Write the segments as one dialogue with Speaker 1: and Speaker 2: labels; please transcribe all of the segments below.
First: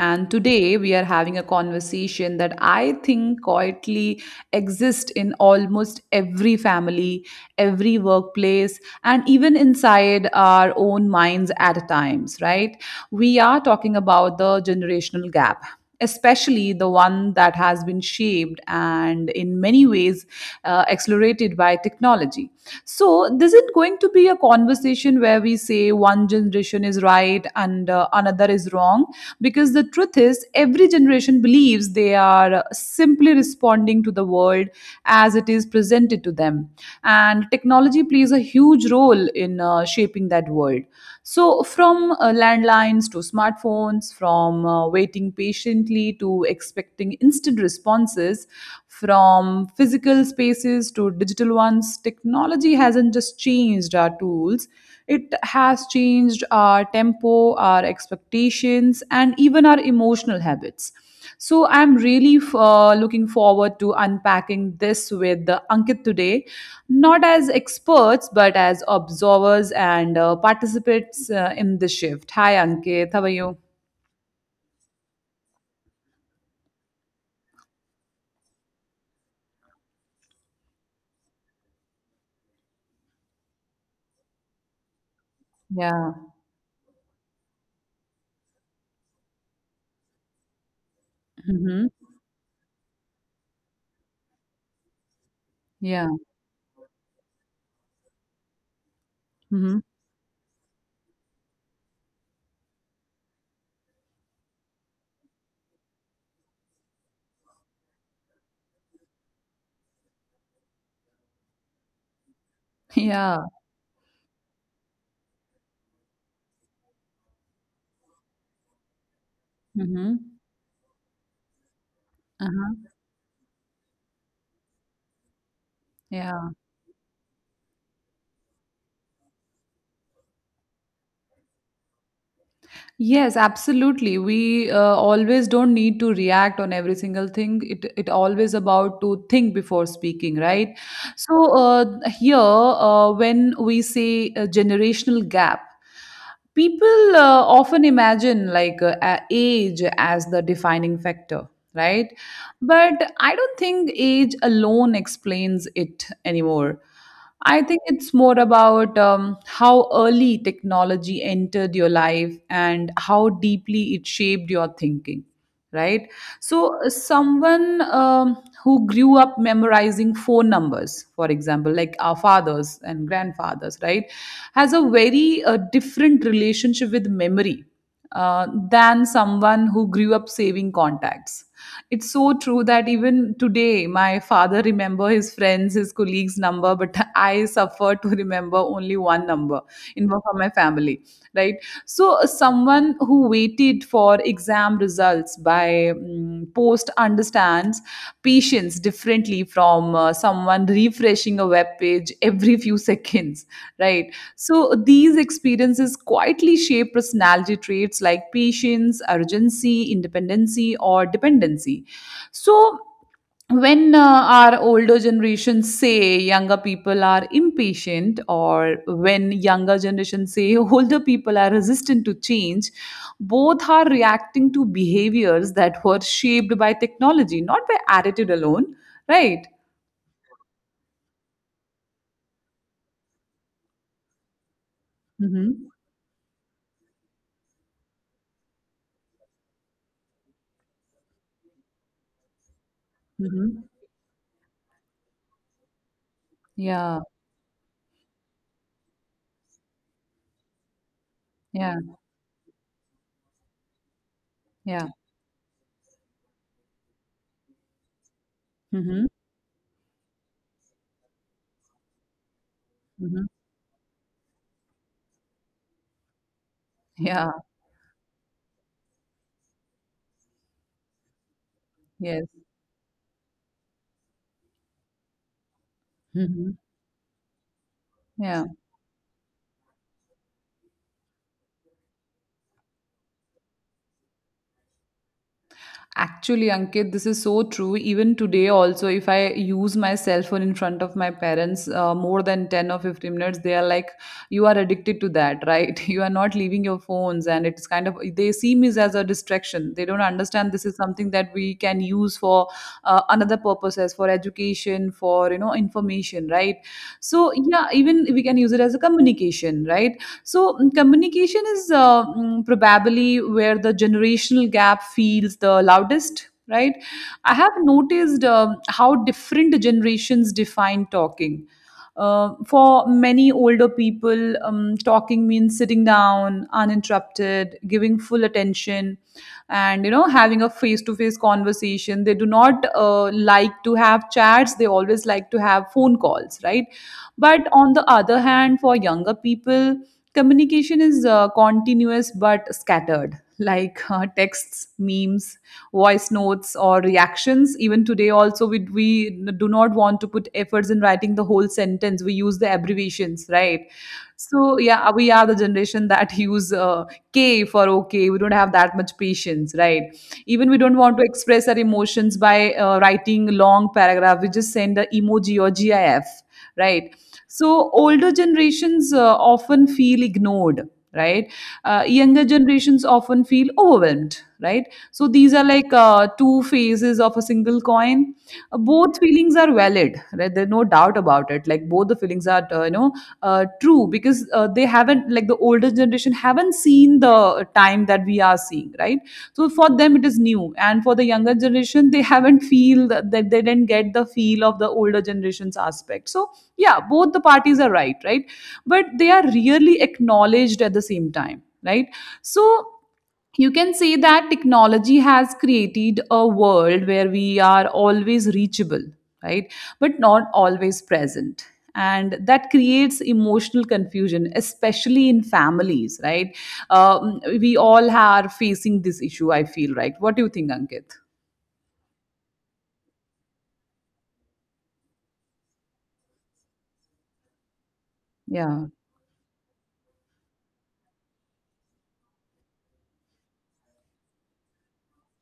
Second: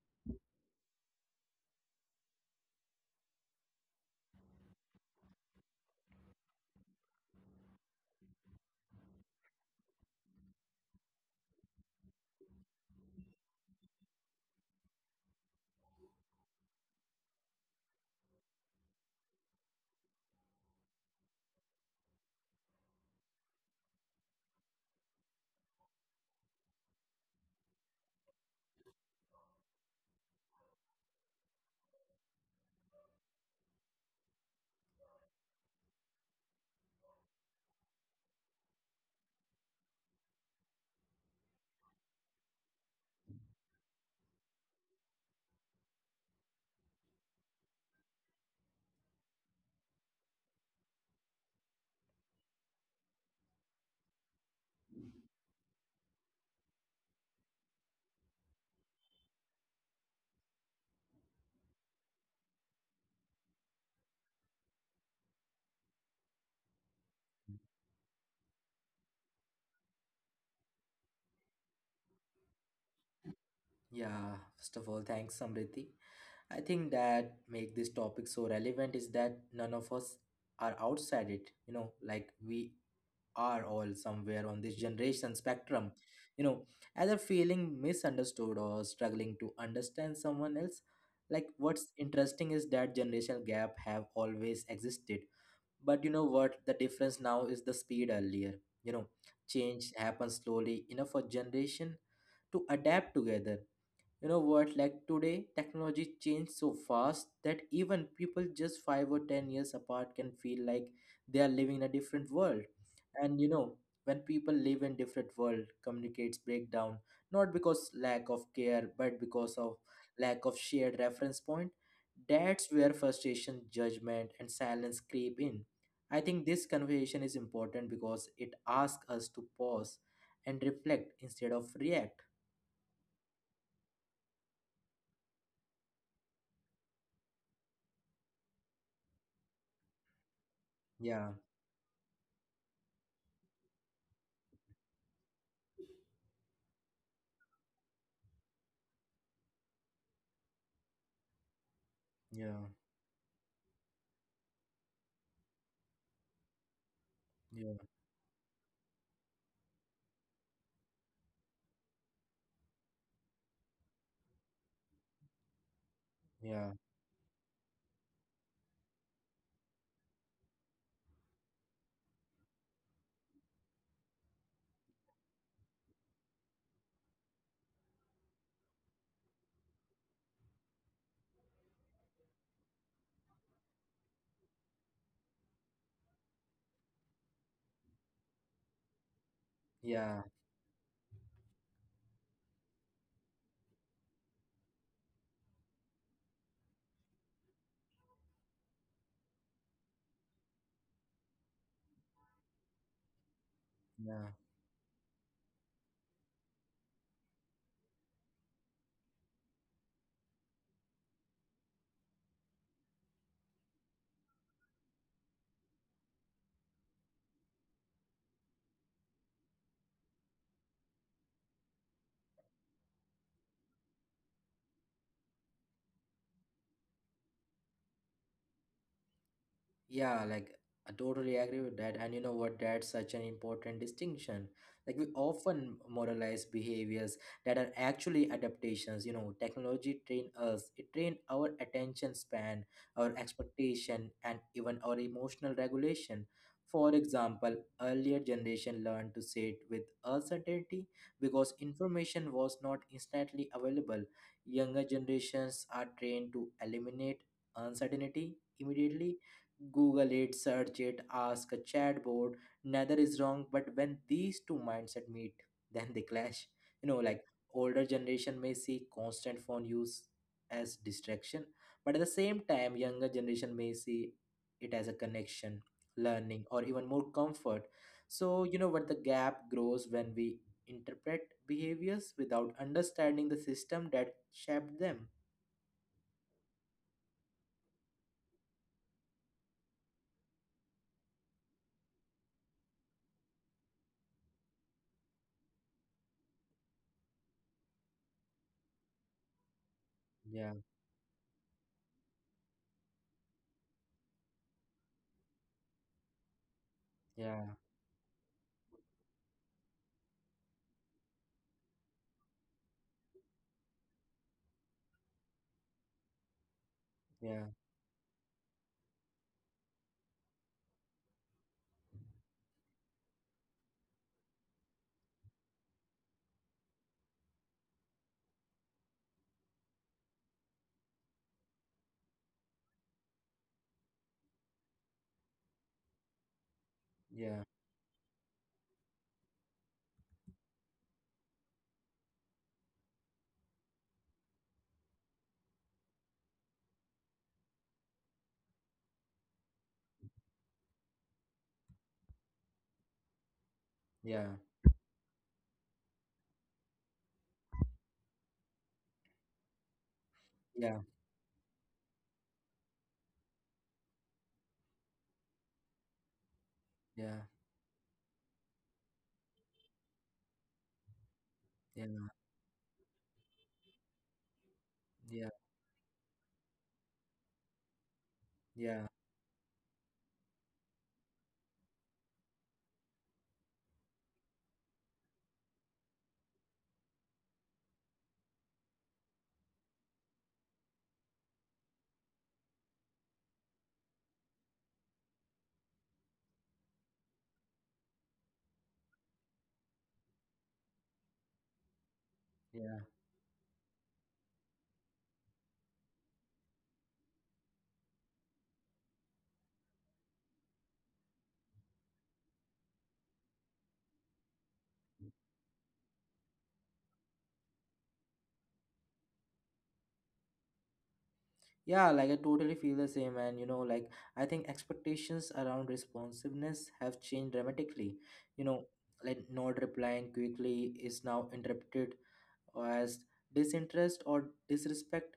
Speaker 1: and today we are having a conversation that I think quietly exists in almost every family, every workplace, and even inside our own minds at times, right? We are talking about the generational gap, especially the one that has been shaped and in many ways accelerated by technology. So, this isn't going to be a conversation where we say one generation is right and another is wrong, because the truth is, every generation believes they are simply responding to the world as it is presented to them. And technology plays a huge role in shaping that world. So, from landlines to smartphones, from waiting patiently to expecting instant responses, from physical spaces to digital ones, technology hasn't just changed our tools, it has changed our tempo, our expectations, and even our emotional habits. So I'm really looking forward to unpacking this with Ankit today, not as experts but as observers and participants in the shift. Hi Ankit, how are you?
Speaker 2: Yeah, first of all, thanks, Samriti. I think that make this topic so relevant is that none of us are outside it. You know, like we are all somewhere on this generation spectrum.
Speaker 1: Yeah.
Speaker 2: You know, either feeling misunderstood or struggling to understand someone else. Like what's
Speaker 1: Hmm.
Speaker 2: interesting is that generational gap have always existed. But
Speaker 1: Yeah.
Speaker 2: you know what? The difference now is the speed earlier. You know,
Speaker 1: Hmm.
Speaker 2: change happens slowly enough for generation to adapt together. You know what? Like today, technology changed so fast that even people just 5 or 10 years apart can feel like they are living in a different world.
Speaker 1: Yeah.
Speaker 2: And you know, when people live in different world, communicates break down not because lack of care, but because of
Speaker 1: Hmm.
Speaker 2: lack of shared reference point. That's
Speaker 1: Uh-huh.
Speaker 2: where frustration, judgment, and silence creep in. I think
Speaker 1: Yeah.
Speaker 2: this conversation is important because it asks us to pause and reflect instead of react.
Speaker 1: Yes, absolutely. We always don't need to react on every single thing. It always about to think before speaking, right?
Speaker 2: Yeah,
Speaker 1: So here, when we say a generational gap, people often imagine like age as the defining factor, right?
Speaker 2: yeah,
Speaker 1: But I don't think age alone explains it anymore. I
Speaker 2: yeah,
Speaker 1: think it's more about how early technology entered your life and how deeply it shaped your thinking, right?
Speaker 2: yeah,
Speaker 1: So, someone who grew up memorizing phone numbers, for example, like our fathers and grandfathers, right, has a very different relationship with memory than someone who grew up saving contacts. It's so true that even today my father remember his friends, his colleagues number, but I suffer to remember only one number in for
Speaker 2: yeah,
Speaker 1: my family, right? So someone who waited for exam results by post understands patience differently from someone refreshing a web page every few seconds, right?
Speaker 2: yeah.
Speaker 1: So these experiences quietly shape personality traits like patience, urgency, independency, or dependency. So when our older generations say younger people are impatient, or when younger generations say older people are resistant to change, both are reacting to behaviors that were shaped by technology, not by attitude alone, right?
Speaker 2: Yeah, like I totally agree with that. And you know what? That's such an important distinction. Like we
Speaker 1: Mm-hmm.
Speaker 2: often moralize behaviors that are actually adaptations. You know, technology trained us. It trained our attention span, our
Speaker 1: Mm-hmm.
Speaker 2: expectation, and even our emotional regulation.
Speaker 1: Yeah,
Speaker 2: For example, earlier generation learned to sit with uncertainty because
Speaker 1: yeah,
Speaker 2: information was not instantly available.
Speaker 1: yeah.
Speaker 2: Younger generations are trained to eliminate uncertainty
Speaker 1: Mm-hmm.
Speaker 2: immediately. Google it, search it, ask a chatbot. Neither
Speaker 1: Mm-hmm.
Speaker 2: is wrong, but when these two mindset meet, then they clash. You know,
Speaker 1: Yeah.
Speaker 2: like older generation may see constant phone use as distraction, but at the
Speaker 1: Yes.
Speaker 2: same time, younger generation may see it as a connection,
Speaker 1: Mm-hmm.
Speaker 2: learning, or even more comfort.
Speaker 1: Yeah.
Speaker 2: So you know what, the gap grows when we interpret behaviors without understanding the system that shaped them.
Speaker 1: Actually, Ankit, this is so true. Even today, also, if I use my cell phone in front of my parents more than 10 or 15 minutes, they are like, you are addicted to that, right? You are not leaving your phones. And it's kind of, they see me as a distraction. They don't understand
Speaker 2: Yeah,
Speaker 1: this is something that we can use for another purposes, for education, for, you know, information, right? So,
Speaker 2: yeah,
Speaker 1: yeah, even we can use it as a communication, right? So communication is probably where the generational gap feels the loudest, right? I have
Speaker 2: yeah,
Speaker 1: noticed how different generations define talking. For many older people, talking means sitting down, uninterrupted, giving full attention, and having a face-to-face conversation. They do not like to have chats. They always like to have phone calls, right? But
Speaker 2: yeah,
Speaker 1: on the other hand, for younger people, communication is continuous but scattered, like texts, memes, voice notes, or reactions. Even today also, we do not want to put efforts in writing the whole sentence, we use the abbreviations, right?
Speaker 2: yeah,
Speaker 1: So, yeah, we are the generation that use k for okay, we don't have that much patience, right? Even we don't
Speaker 2: yeah,
Speaker 1: want to express our emotions by writing long paragraph, we just send a emoji or gif, right?
Speaker 2: yeah.
Speaker 1: So older generations often feel ignored, right? uh,
Speaker 2: Yeah,
Speaker 1: younger generations often feel overwhelmed, right? So these
Speaker 2: yeah,
Speaker 1: are like two phases of a single coin. Uh,
Speaker 2: yeah,
Speaker 1: both feelings are valid, right? There's no doubt about it. Like both the feelings are, true, because they haven't, like the older generation haven't seen the time that we are seeing, right? So for them it is new, and for the younger generation they haven't feel that they didn't get the feel of the older generation's aspect. So, yeah, both the parties are right, right? But they are really acknowledged at the same time, right? So
Speaker 2: yeah.
Speaker 1: you can say that technology has created a world where we are always reachable, right? But not always present, and that creates emotional confusion, especially in families, right? We all are facing this issue, I feel, right? What do you think, Ankit?
Speaker 2: Yeah, like I totally feel the same. And you know, like I think expectations around responsiveness have changed dramatically. You
Speaker 1: Yeah.
Speaker 2: know, like not replying quickly is now interpreted as disinterest or disrespect,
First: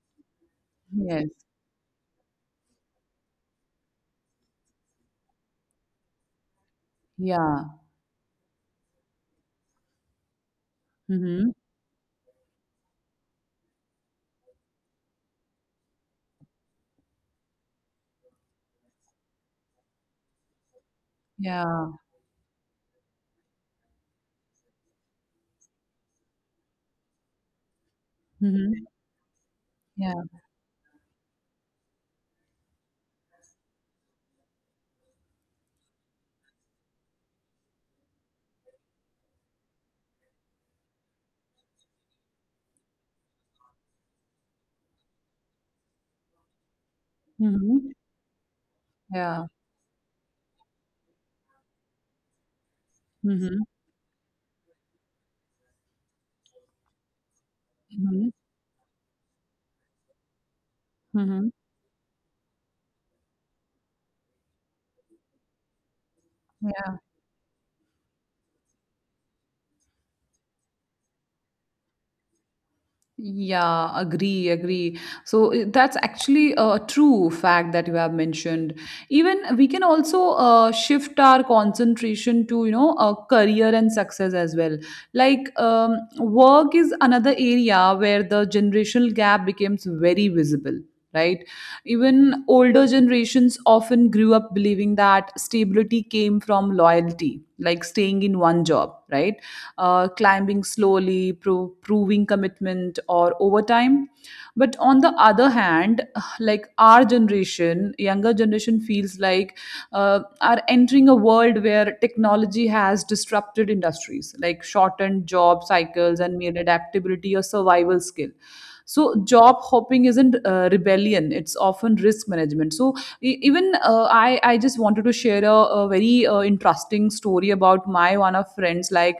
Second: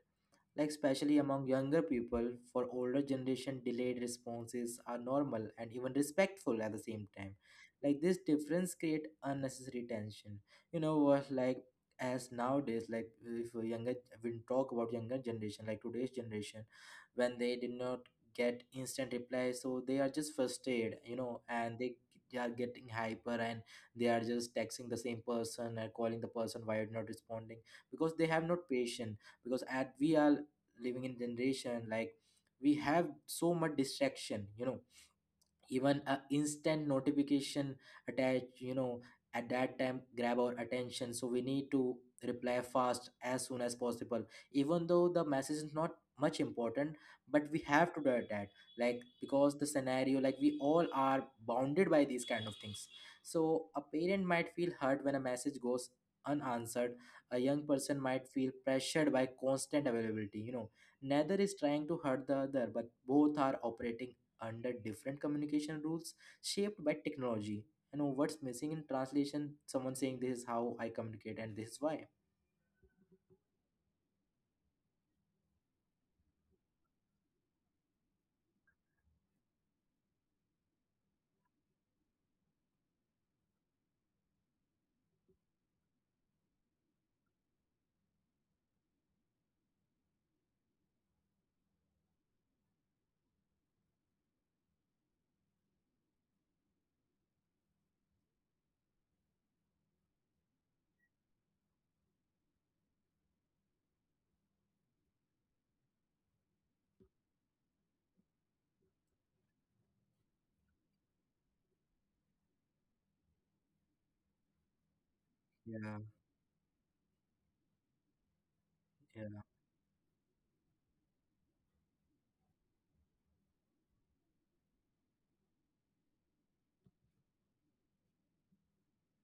Speaker 2: like especially
Speaker 1: Yes.
Speaker 2: among younger people. For older generation delayed responses are normal and even respectful at the same time.
Speaker 1: Yeah.
Speaker 2: Like this difference create unnecessary tension, you know what,
Speaker 1: Mm-hmm.
Speaker 2: like as nowadays, like if a younger, when talk about younger generation, like today's generation, when they did not get instant reply, so they are just frustrated, you know, and they
Speaker 1: Yeah.
Speaker 2: they are getting hyper, and they are just texting the same person and calling the person, why you're not responding, because they have not
Speaker 1: Mm-hmm.
Speaker 2: patience, because at we
Speaker 1: Yeah.
Speaker 2: are living in generation like we have so much distraction, you know, even a instant notification attached, you know, at that time grab our attention, so we need to reply fast as soon as possible, even though the message is not much important, but we have
Speaker 1: Mm-hmm.
Speaker 2: to do that, like
Speaker 1: Yeah.
Speaker 2: because the scenario, like we all are bounded by these kind of things. So
Speaker 1: Mm-hmm.
Speaker 2: a parent might feel hurt when a message goes unanswered, a young person might
Speaker 1: Mm-hmm.
Speaker 2: feel pressured by constant availability, you know, neither
Speaker 1: Mm-hmm.
Speaker 2: is trying to hurt the other, but both are operating under different communication rules shaped by
Speaker 1: Yeah.
Speaker 2: technology. You know what's missing in translation? Someone saying, this is how I communicate and this is why.
Speaker 1: Yeah, agree, agree. So that's actually a true fact that you have mentioned. Even we can also shift our concentration to, a career and success as well. Like work is another area where the generational gap becomes very visible, right? Even older generations often grew up believing that stability came from loyalty, like staying in one job, right? Climbing slowly, proving commitment, or over time. But on the other hand, like our generation, younger generation feels like are entering a world where technology has disrupted industries, like shortened job
Speaker 2: Yeah,
Speaker 1: cycles, and made adaptability a survival skill. So,
Speaker 2: yeah,
Speaker 1: job hopping isn't rebellion; it's often risk management. So, even I just wanted to share a very interesting story about my one of friends. Like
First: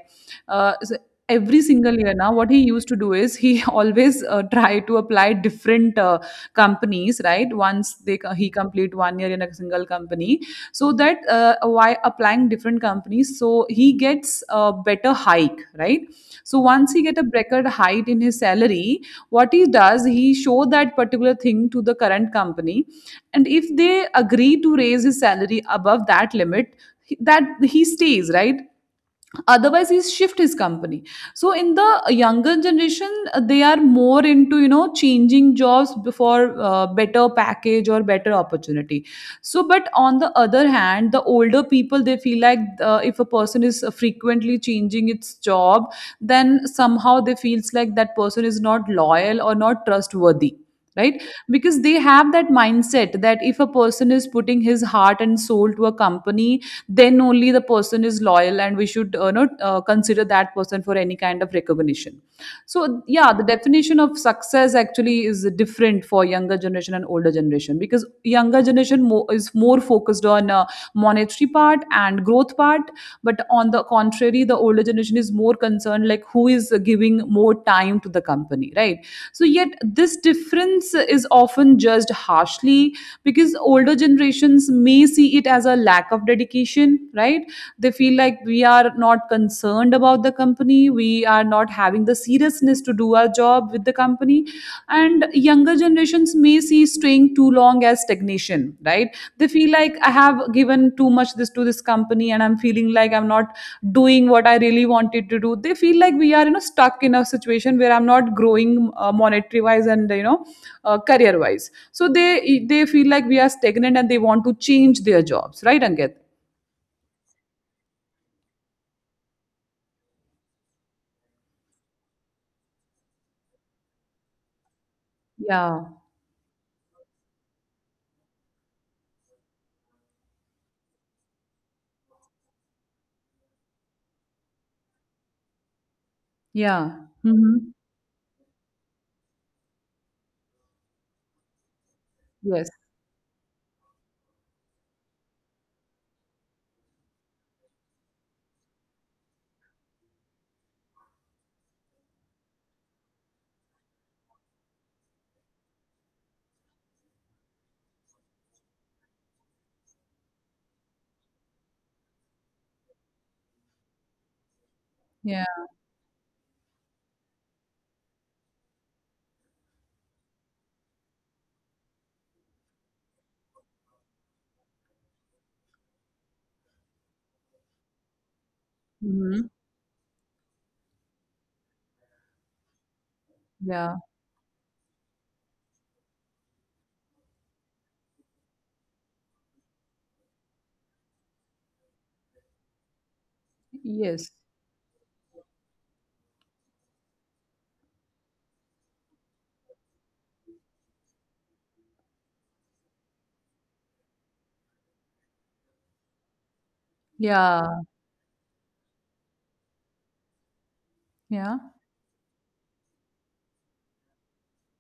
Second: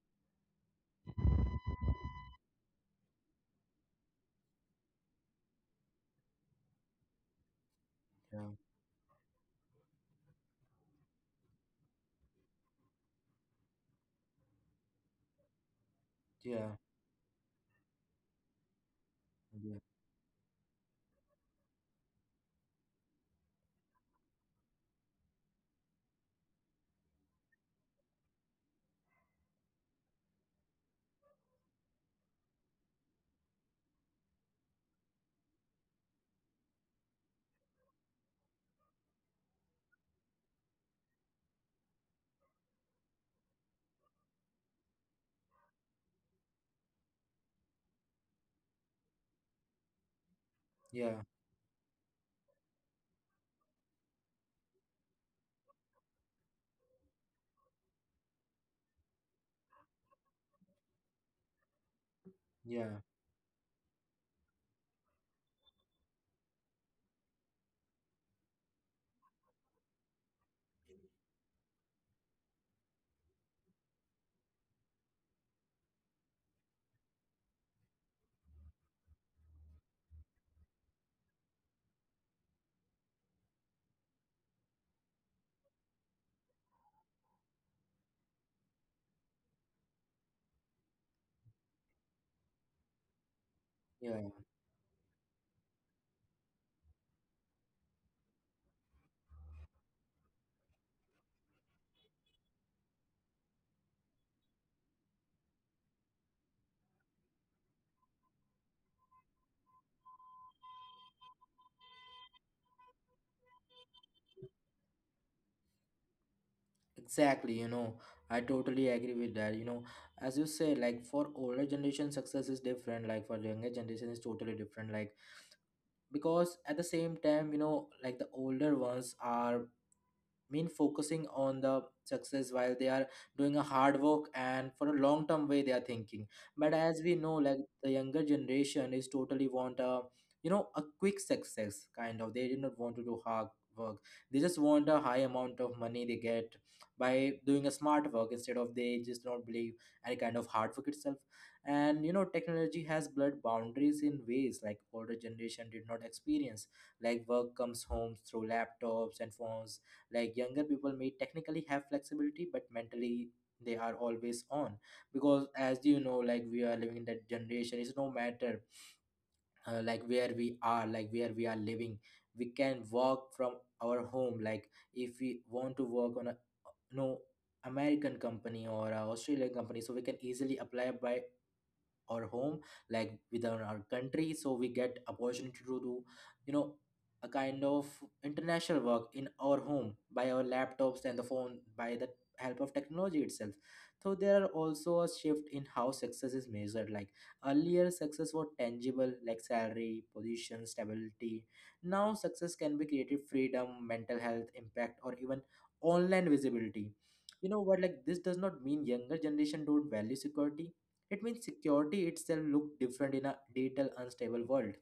Speaker 1: so every single year now, what he used to do is, he always try to apply different companies, right? Once
Speaker 2: yeah,
Speaker 1: he complete 1 year in a single company, so that while applying different companies, so he gets a better hike, right? So
Speaker 2: yeah,
Speaker 1: once he get a record hike in his salary, what he
Speaker 2: yeah,
Speaker 1: does, he show that particular thing to the current company, and if they agree to raise his salary above that limit, that he stays, right? Otherwise he's shift his company. So in the younger generation, they are more into changing jobs before better package or better opportunity. So but on the other hand, the older people, they feel like if a person is frequently changing its job, then somehow they feels like that person is not loyal or not trustworthy,
Speaker 2: yeah,
Speaker 1: right? Because they have that mindset that if a person is putting his heart and soul to a company, then only the person is loyal, and we should not consider that person for any kind of recognition. So, yeah, the definition of success actually is different for younger generation and older generation, because younger generation is more focused on monetary part and growth part. But on the contrary, the older generation is more concerned like who is giving more time to the company, right? So yet this difference is often judged harshly, because older generations may see it as a lack of dedication, right? They feel like we are not concerned about the company, we are not having the seriousness to do our job with the
Speaker 2: yeah, yeah.
Speaker 1: company. And younger generations may see staying too long as stagnation, right? They feel like I have given too much this to this company, and I'm feeling like I'm not doing what I really wanted to do. They feel like we are stuck in a situation where I'm not growing, monetary wise, and career wise. So they feel like we are stagnant, and they want to change their jobs, right, Ankit?
Speaker 2: Exactly. You know, I totally agree with that. You know, as you say, like for older generation, success is different. Like for younger generation, is totally different. Like
Speaker 1: Yeah,
Speaker 2: because at the same time, you know, like the older ones are mean focusing on the success while they are doing a hard work and for a long term way they are thinking. But as
Speaker 1: yeah.
Speaker 2: we know, like
Speaker 1: Mhm.
Speaker 2: the younger generation is totally want a you know a quick success kind of, they do
Speaker 1: Yes.
Speaker 2: not want to do hard work, they just want a high amount of money they get by doing a smart work, instead of, they just don't believe any kind of hard work itself. And you know, technology has blurred boundaries in ways like older generation did not experience. Like work comes home through laptops and phones. Like younger people may technically have flexibility but mentally they are always on,
Speaker 1: Yeah.
Speaker 2: because as you know, like we are living in that generation, it's no matter like where we are, like where we are living, we can work from our home. Like if we want to work on a, no, American company or a
Speaker 1: Mhm.
Speaker 2: Australian company, so we can easily apply by or home like within our
Speaker 1: Yeah.
Speaker 2: country, so we get opportunity to do you know a kind of international work in our home by our laptops and the phone by the help of technology itself. So
Speaker 1: Yes.
Speaker 2: there are also a shift in how success is measured. Like earlier success was tangible, like salary, position, stability. Now success can be creative freedom, mental health impact, or even online visibility. You know
Speaker 1: Yeah.
Speaker 2: what, like this does not mean younger generation don't value security, it means
Speaker 1: Yeah.
Speaker 2: security itself look different in a digital unstable world.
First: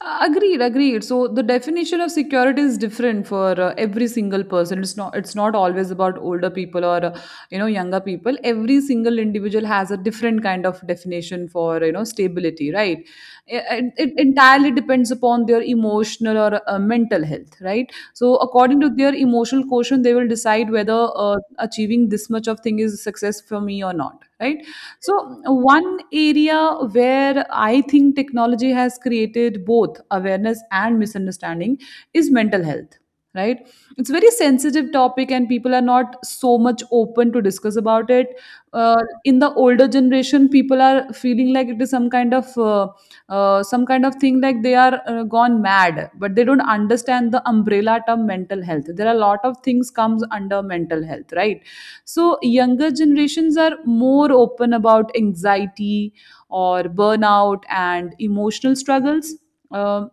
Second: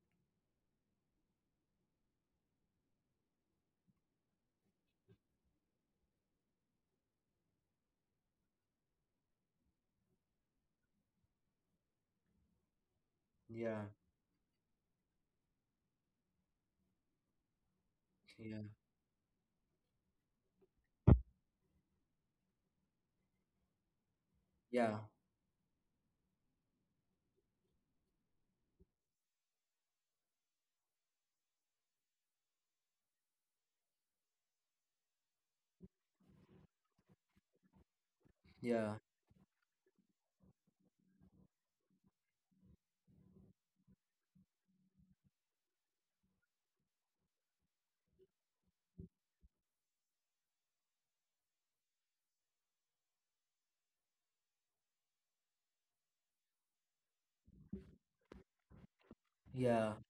Speaker 1: Agreed, agreed. So the definition of security is different for every single person. It's not always about older people or younger people. Every single individual has a different kind of definition for stability, right?
Speaker 2: Yeah,
Speaker 1: It entirely depends upon their emotional or mental health, right? So
Speaker 2: yeah,
Speaker 1: according to their emotional quotient, they will decide whether achieving this much of thing is success for me or not, right?
Speaker 2: yeah,
Speaker 1: So, one area where I think technology has created both awareness and misunderstanding is mental health, right? It's a very sensitive topic, and people are not so much open to discuss about it.
Speaker 2: yeah,
Speaker 1: In the older generation, people are feeling like it is some kind of thing, like they are gone mad, but they don't understand the umbrella term mental health, there are a lot of things comes under mental health, right? So younger generations are more open about anxiety or burnout and emotional struggles.
Speaker 2: yeah,
Speaker 1: Um,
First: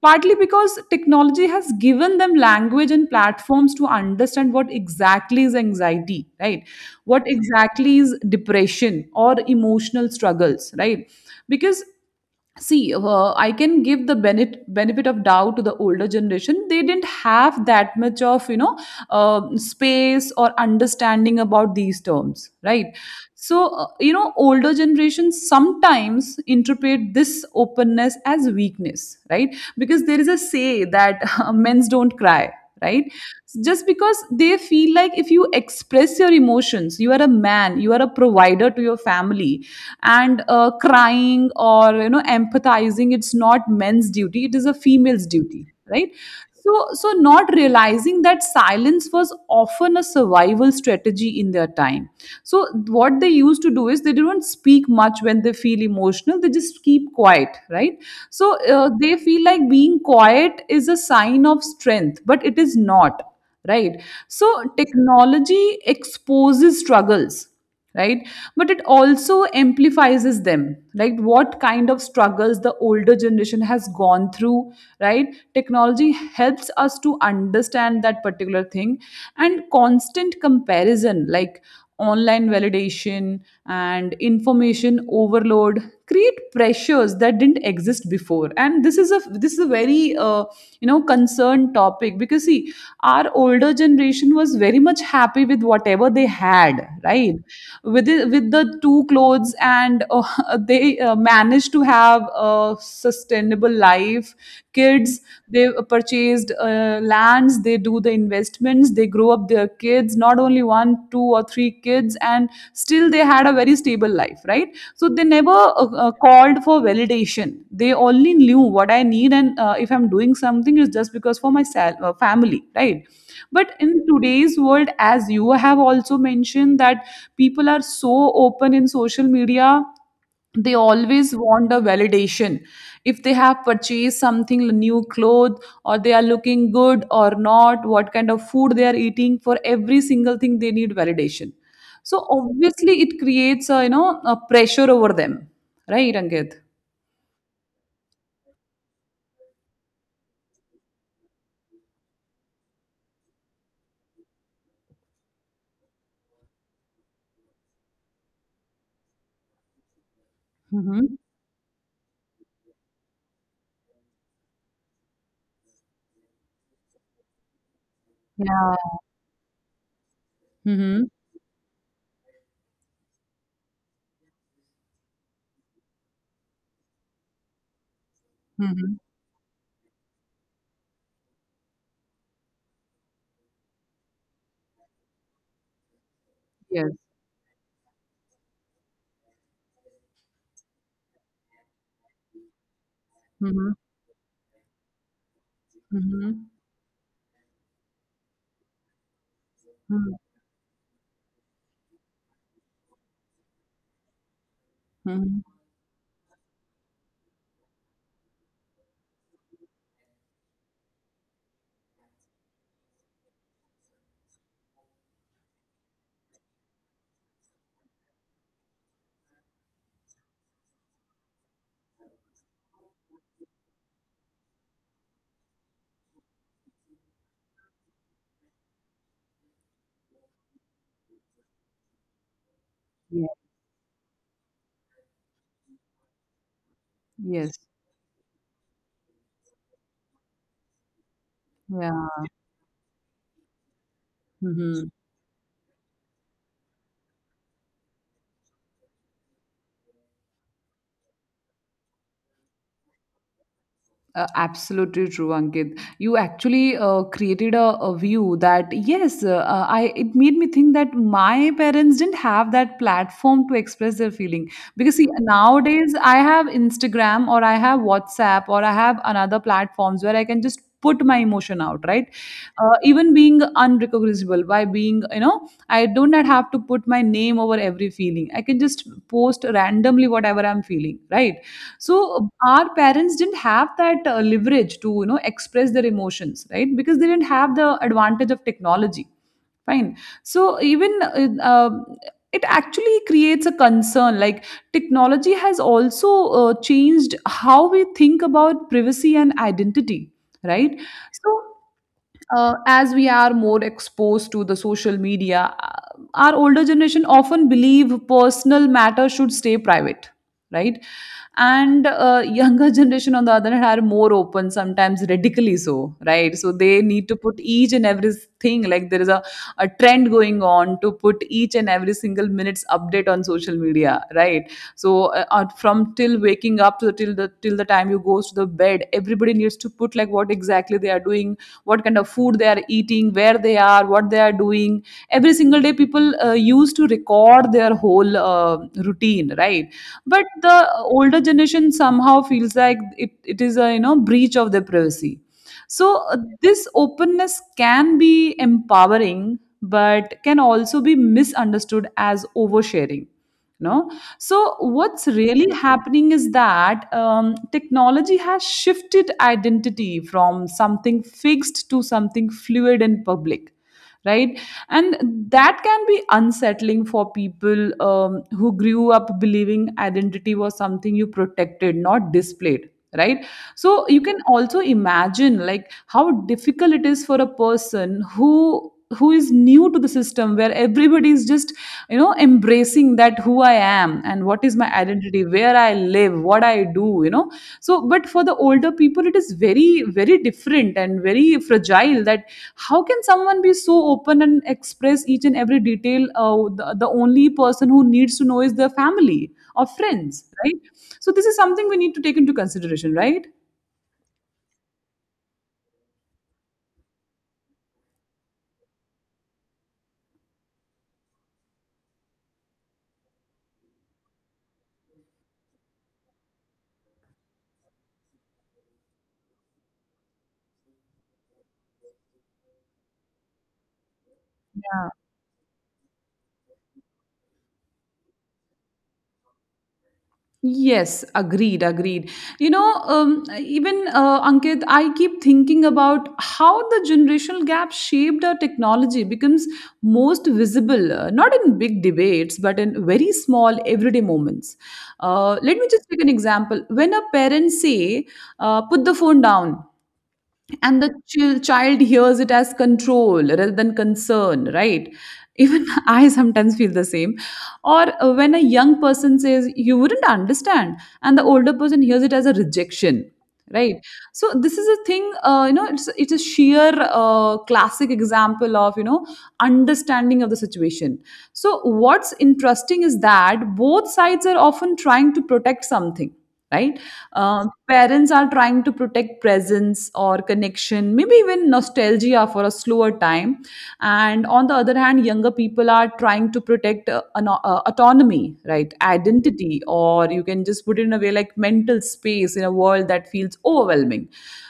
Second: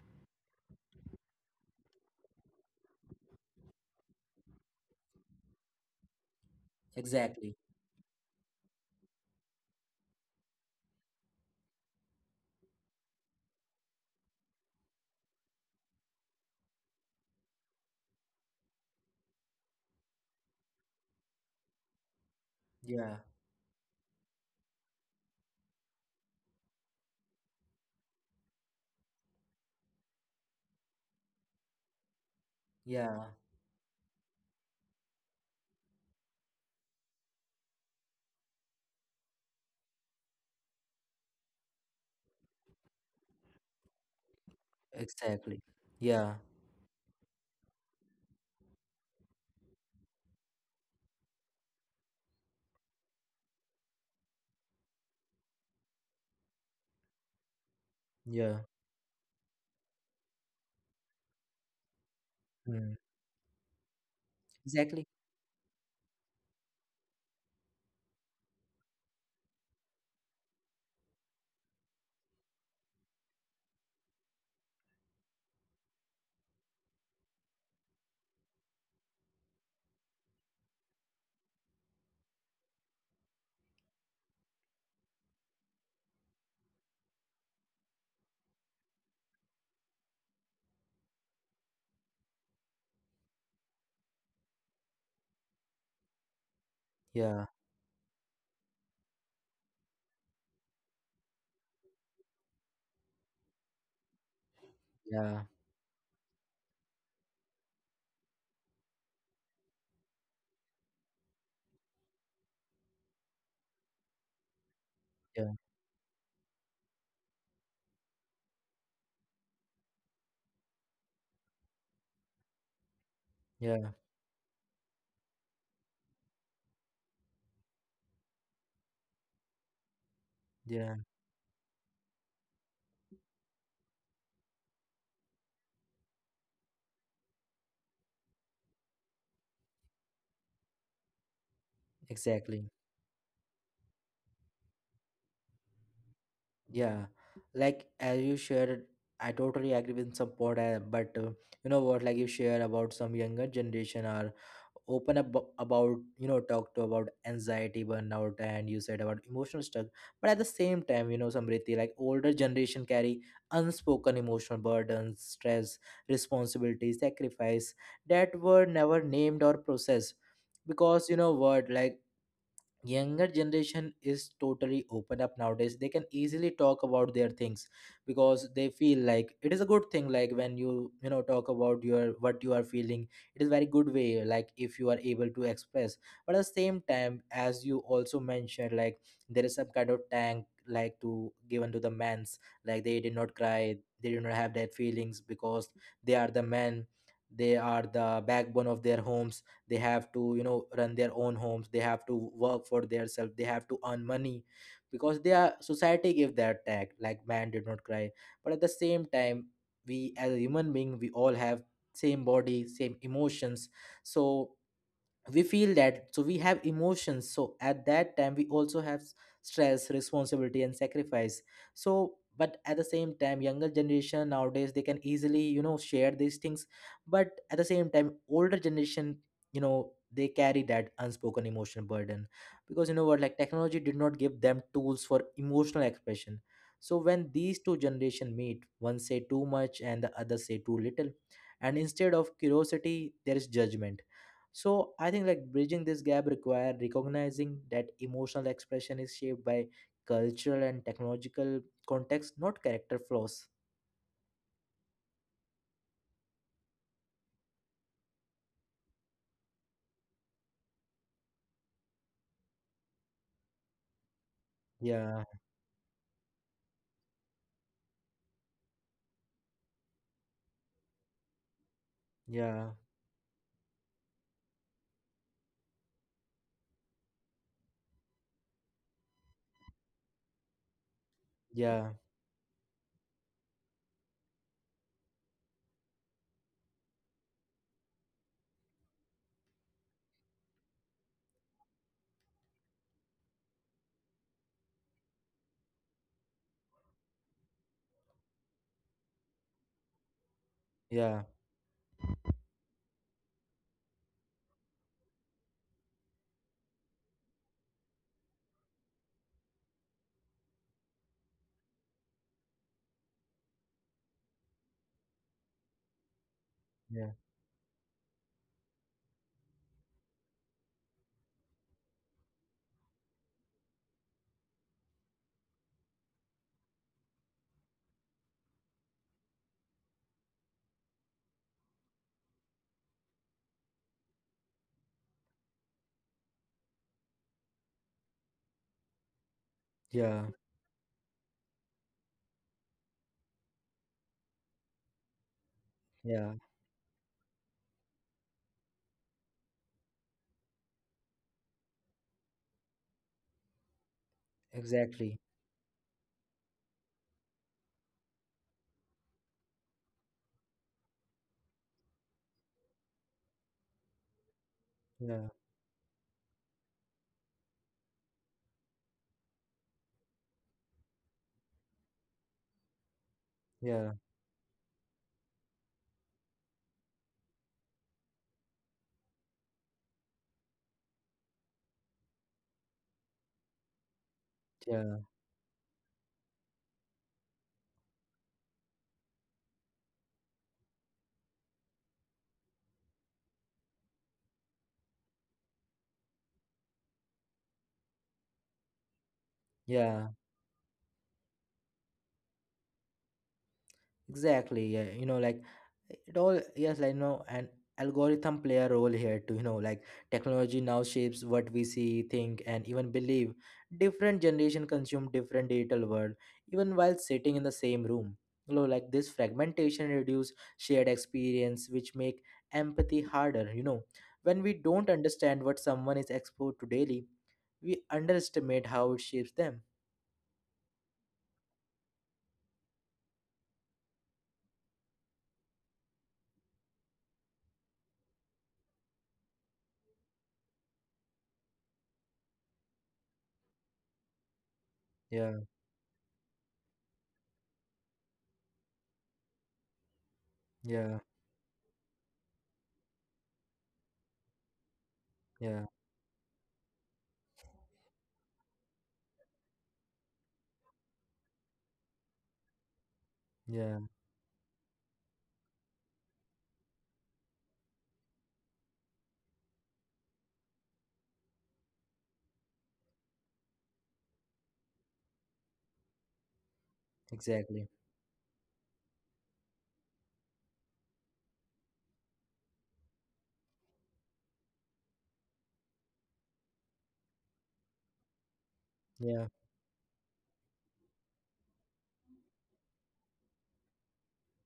Speaker 1: Partly because technology has given them language and platforms to understand what exactly is anxiety, right? What
Speaker 2: exactly.
Speaker 1: exactly is depression or emotional struggles, right? Because see, I can give the benefit of doubt to the older generation. They didn't have that much of space or understanding about these terms, right?
Speaker 2: Yeah,
Speaker 1: So, older generations sometimes interpret this openness as weakness, right? Because there is a say that men's don't cry, right?
Speaker 2: yeah,
Speaker 1: Just because they feel like if you express your emotions, you are a man, you are a provider to your family, and crying or, empathizing, it's not men's duty, it is a female's
Speaker 2: exactly.
Speaker 1: duty, right?
Speaker 2: Yeah,
Speaker 1: So not realizing that silence was often a survival strategy in their time. So, what they used to do is they didn't speak much when they feel emotional. They just keep quiet, right? So,
Speaker 2: yeah,
Speaker 1: they feel like being quiet is a sign of strength, but it is
Speaker 2: mm,
Speaker 1: not, right? So,
Speaker 2: exactly.
Speaker 1: technology exposes struggles, right? But it also amplifies them. Like what kind of struggles the older generation has gone through, right? Technology helps us to understand that particular thing. And constant comparison, like online validation and information overload create pressures that didn't exist before. And this is a very concerned topic, because see, our older generation was very much happy with whatever they had, right?
Speaker 2: Yeah,
Speaker 1: With the two clothes and they managed to have a sustainable life, kids.
Speaker 2: yeah,
Speaker 1: They purchased lands, they do the investments, they grow up their kids, not only one two or three kids, and still they had a very stable life, right? So they never
Speaker 2: yeah,
Speaker 1: called for validation, they only knew what I need. And if I'm doing something, it's just because for my family, right? But
Speaker 2: yeah,
Speaker 1: in today's world, as you have also mentioned, that people are so open in social media, they
Speaker 2: yeah,
Speaker 1: always want a validation. If they have purchased something, new clothes, or they are looking good or not, what kind of food they are eating, for every single thing they need validation. So
Speaker 2: exactly.
Speaker 1: obviously it creates a, you know, a pressure over them, right, Ankit?
Speaker 2: Yeah, like as you shared, I totally agree with some point, but you know what, like you share about some younger generation are open up about, you know, talk to about anxiety burnout and you said about emotional stuff, but at the same time
Speaker 1: Mm-hmm.
Speaker 2: you know, Samriti, like older generation carry unspoken emotional burdens, stress, responsibility, sacrifice that were
Speaker 1: Yeah.
Speaker 2: never named or processed.
Speaker 1: Mm-hmm.
Speaker 2: Because you know what, like younger generation is totally open up nowadays, they can easily talk about their things, because they
Speaker 1: Mm-hmm.
Speaker 2: feel like it is a good thing, like when you know, talk about your what you are feeling, it is very good way, like if you are able to express. But at the same
Speaker 1: Yes.
Speaker 2: time, as you also mentioned, like there is some kind of tank like to given to the men's, like they did not
Speaker 1: Mm-hmm.
Speaker 2: cry, they did not have their feelings, because they are the
Speaker 1: Mm-hmm.
Speaker 2: men, they are the backbone of their homes, they
Speaker 1: Mm-hmm.
Speaker 2: have to you know run their own homes, they have to work for themselves, they have to earn money, because they are society gave that tag like man did not cry. But at the same time, we as a human being, we all have same body, same emotions, so we feel that, so we have emotions, so at that time we also have stress, responsibility, and sacrifice. So but at the same time younger generation nowadays they can easily you know share these things, but at the same time older generation, you know, they carry that unspoken emotional burden, because you know what,
Speaker 1: Mm-hmm.
Speaker 2: like technology did not give them tools for emotional expression. So when these
Speaker 1: Yes.
Speaker 2: two generation meet, one say too much and the other say too little, and instead
Speaker 1: Yeah.
Speaker 2: of curiosity there is judgment.
Speaker 1: Hmm.
Speaker 2: So I think, like bridging this gap require recognizing that emotional expression is shaped by cultural and technological context, not character flaws.
Speaker 1: Absolutely true, Ankit. You actually created a view that yes, I, it made me think that my parents didn't have that platform to express their feeling. Because see,
Speaker 2: Yeah,
Speaker 1: nowadays I have Instagram, or I have WhatsApp, or I have another platforms where I can just put my emotion out, right?
Speaker 2: yeah,
Speaker 1: Even being unrecognizable, by being, you know, I do not have to put my name over every feeling, I can just post randomly whatever I'm feeling, right?
Speaker 2: yeah,
Speaker 1: So our parents didn't have that leverage to, you know, express their emotions, right? Because they didn't have the advantage of technology. Fine. So even it actually creates a concern. Like, technology has also changed how we think about privacy and identity, right?
Speaker 2: yeah,
Speaker 1: So, as we are more exposed to the social media, our older generation often believe personal matters should stay private, right? And younger generation, on the other hand, are more open, sometimes radically so, right? So they need
Speaker 2: yeah,
Speaker 1: to put each and everything. Like, there is a trend going on to put each and every single minutes update on social media, right? So, from till waking up to till the time you goes to the bed, everybody needs to put like what exactly they are doing, what kind of food they are eating, where they are, what they are doing. Every single day, people used to record their whole routine, right? But
Speaker 2: yeah,
Speaker 1: the older generation somehow feels like it is a, you know, breach of their privacy. So,
Speaker 2: yeah.
Speaker 1: this openness can be empowering, but can also be misunderstood as oversharing, no? So what's
Speaker 2: Exactly.
Speaker 1: really happening is that technology has shifted identity from something fixed to something fluid and public, right? And
Speaker 2: Yeah,
Speaker 1: that can be unsettling for people, who grew up believing identity was something you protected, not displayed, right? So
Speaker 2: yeah,
Speaker 1: you can also imagine like how difficult it is for a person who is new to the system, where everybody is just, you know, embracing that who I am and what is my
Speaker 2: yeah,
Speaker 1: identity, where I live, what I do, you know. So but for the older people, it is very, very different and very fragile. That how can someone be so open and express each and every detail? The only person who needs to know is their family or
Speaker 2: yeah.
Speaker 1: friends, right? So this is something we need to take into consideration, right?
Speaker 2: Exactly, yeah, you know, like it all, yes, I know, and algorithm play a role here too, you know, like technology now shapes what we see, think, and even believe. Different generation consume different digital world, even while sitting in the same room. You know, like this fragmentation reduce shared experience, which make empathy harder, you know. When we don't understand what someone is exposed to daily, we underestimate how it shapes them.
Speaker 1: Yes, agreed, agreed. You know, even Ankit, I keep thinking about how the generational gap shaped our technology becomes most visible, not in big debates, but in very small everyday moments.
Speaker 2: Yeah,
Speaker 1: Let me just take an example. When a parent say, "Put the phone down," and the
Speaker 2: yeah,
Speaker 1: child hears it as control rather than concern, right? Even
Speaker 2: yeah,
Speaker 1: I sometimes feel the same. Or when a young person says you wouldn't understand, and the older person hears it as a rejection, right?
Speaker 2: yeah,
Speaker 1: So this is a thing, you know, it's a sheer classic example of, you know, understanding of the situation. So what's interesting is that both sides are often trying to protect something, right?
Speaker 2: exactly.
Speaker 1: Parents are trying to protect presence or connection, maybe even nostalgia for a slower time. And on the other hand, younger people are trying to protect autonomy, right?
Speaker 2: Yeah,
Speaker 1: Identity, or you can just put it in a way like mental space in a world that feels overwhelming.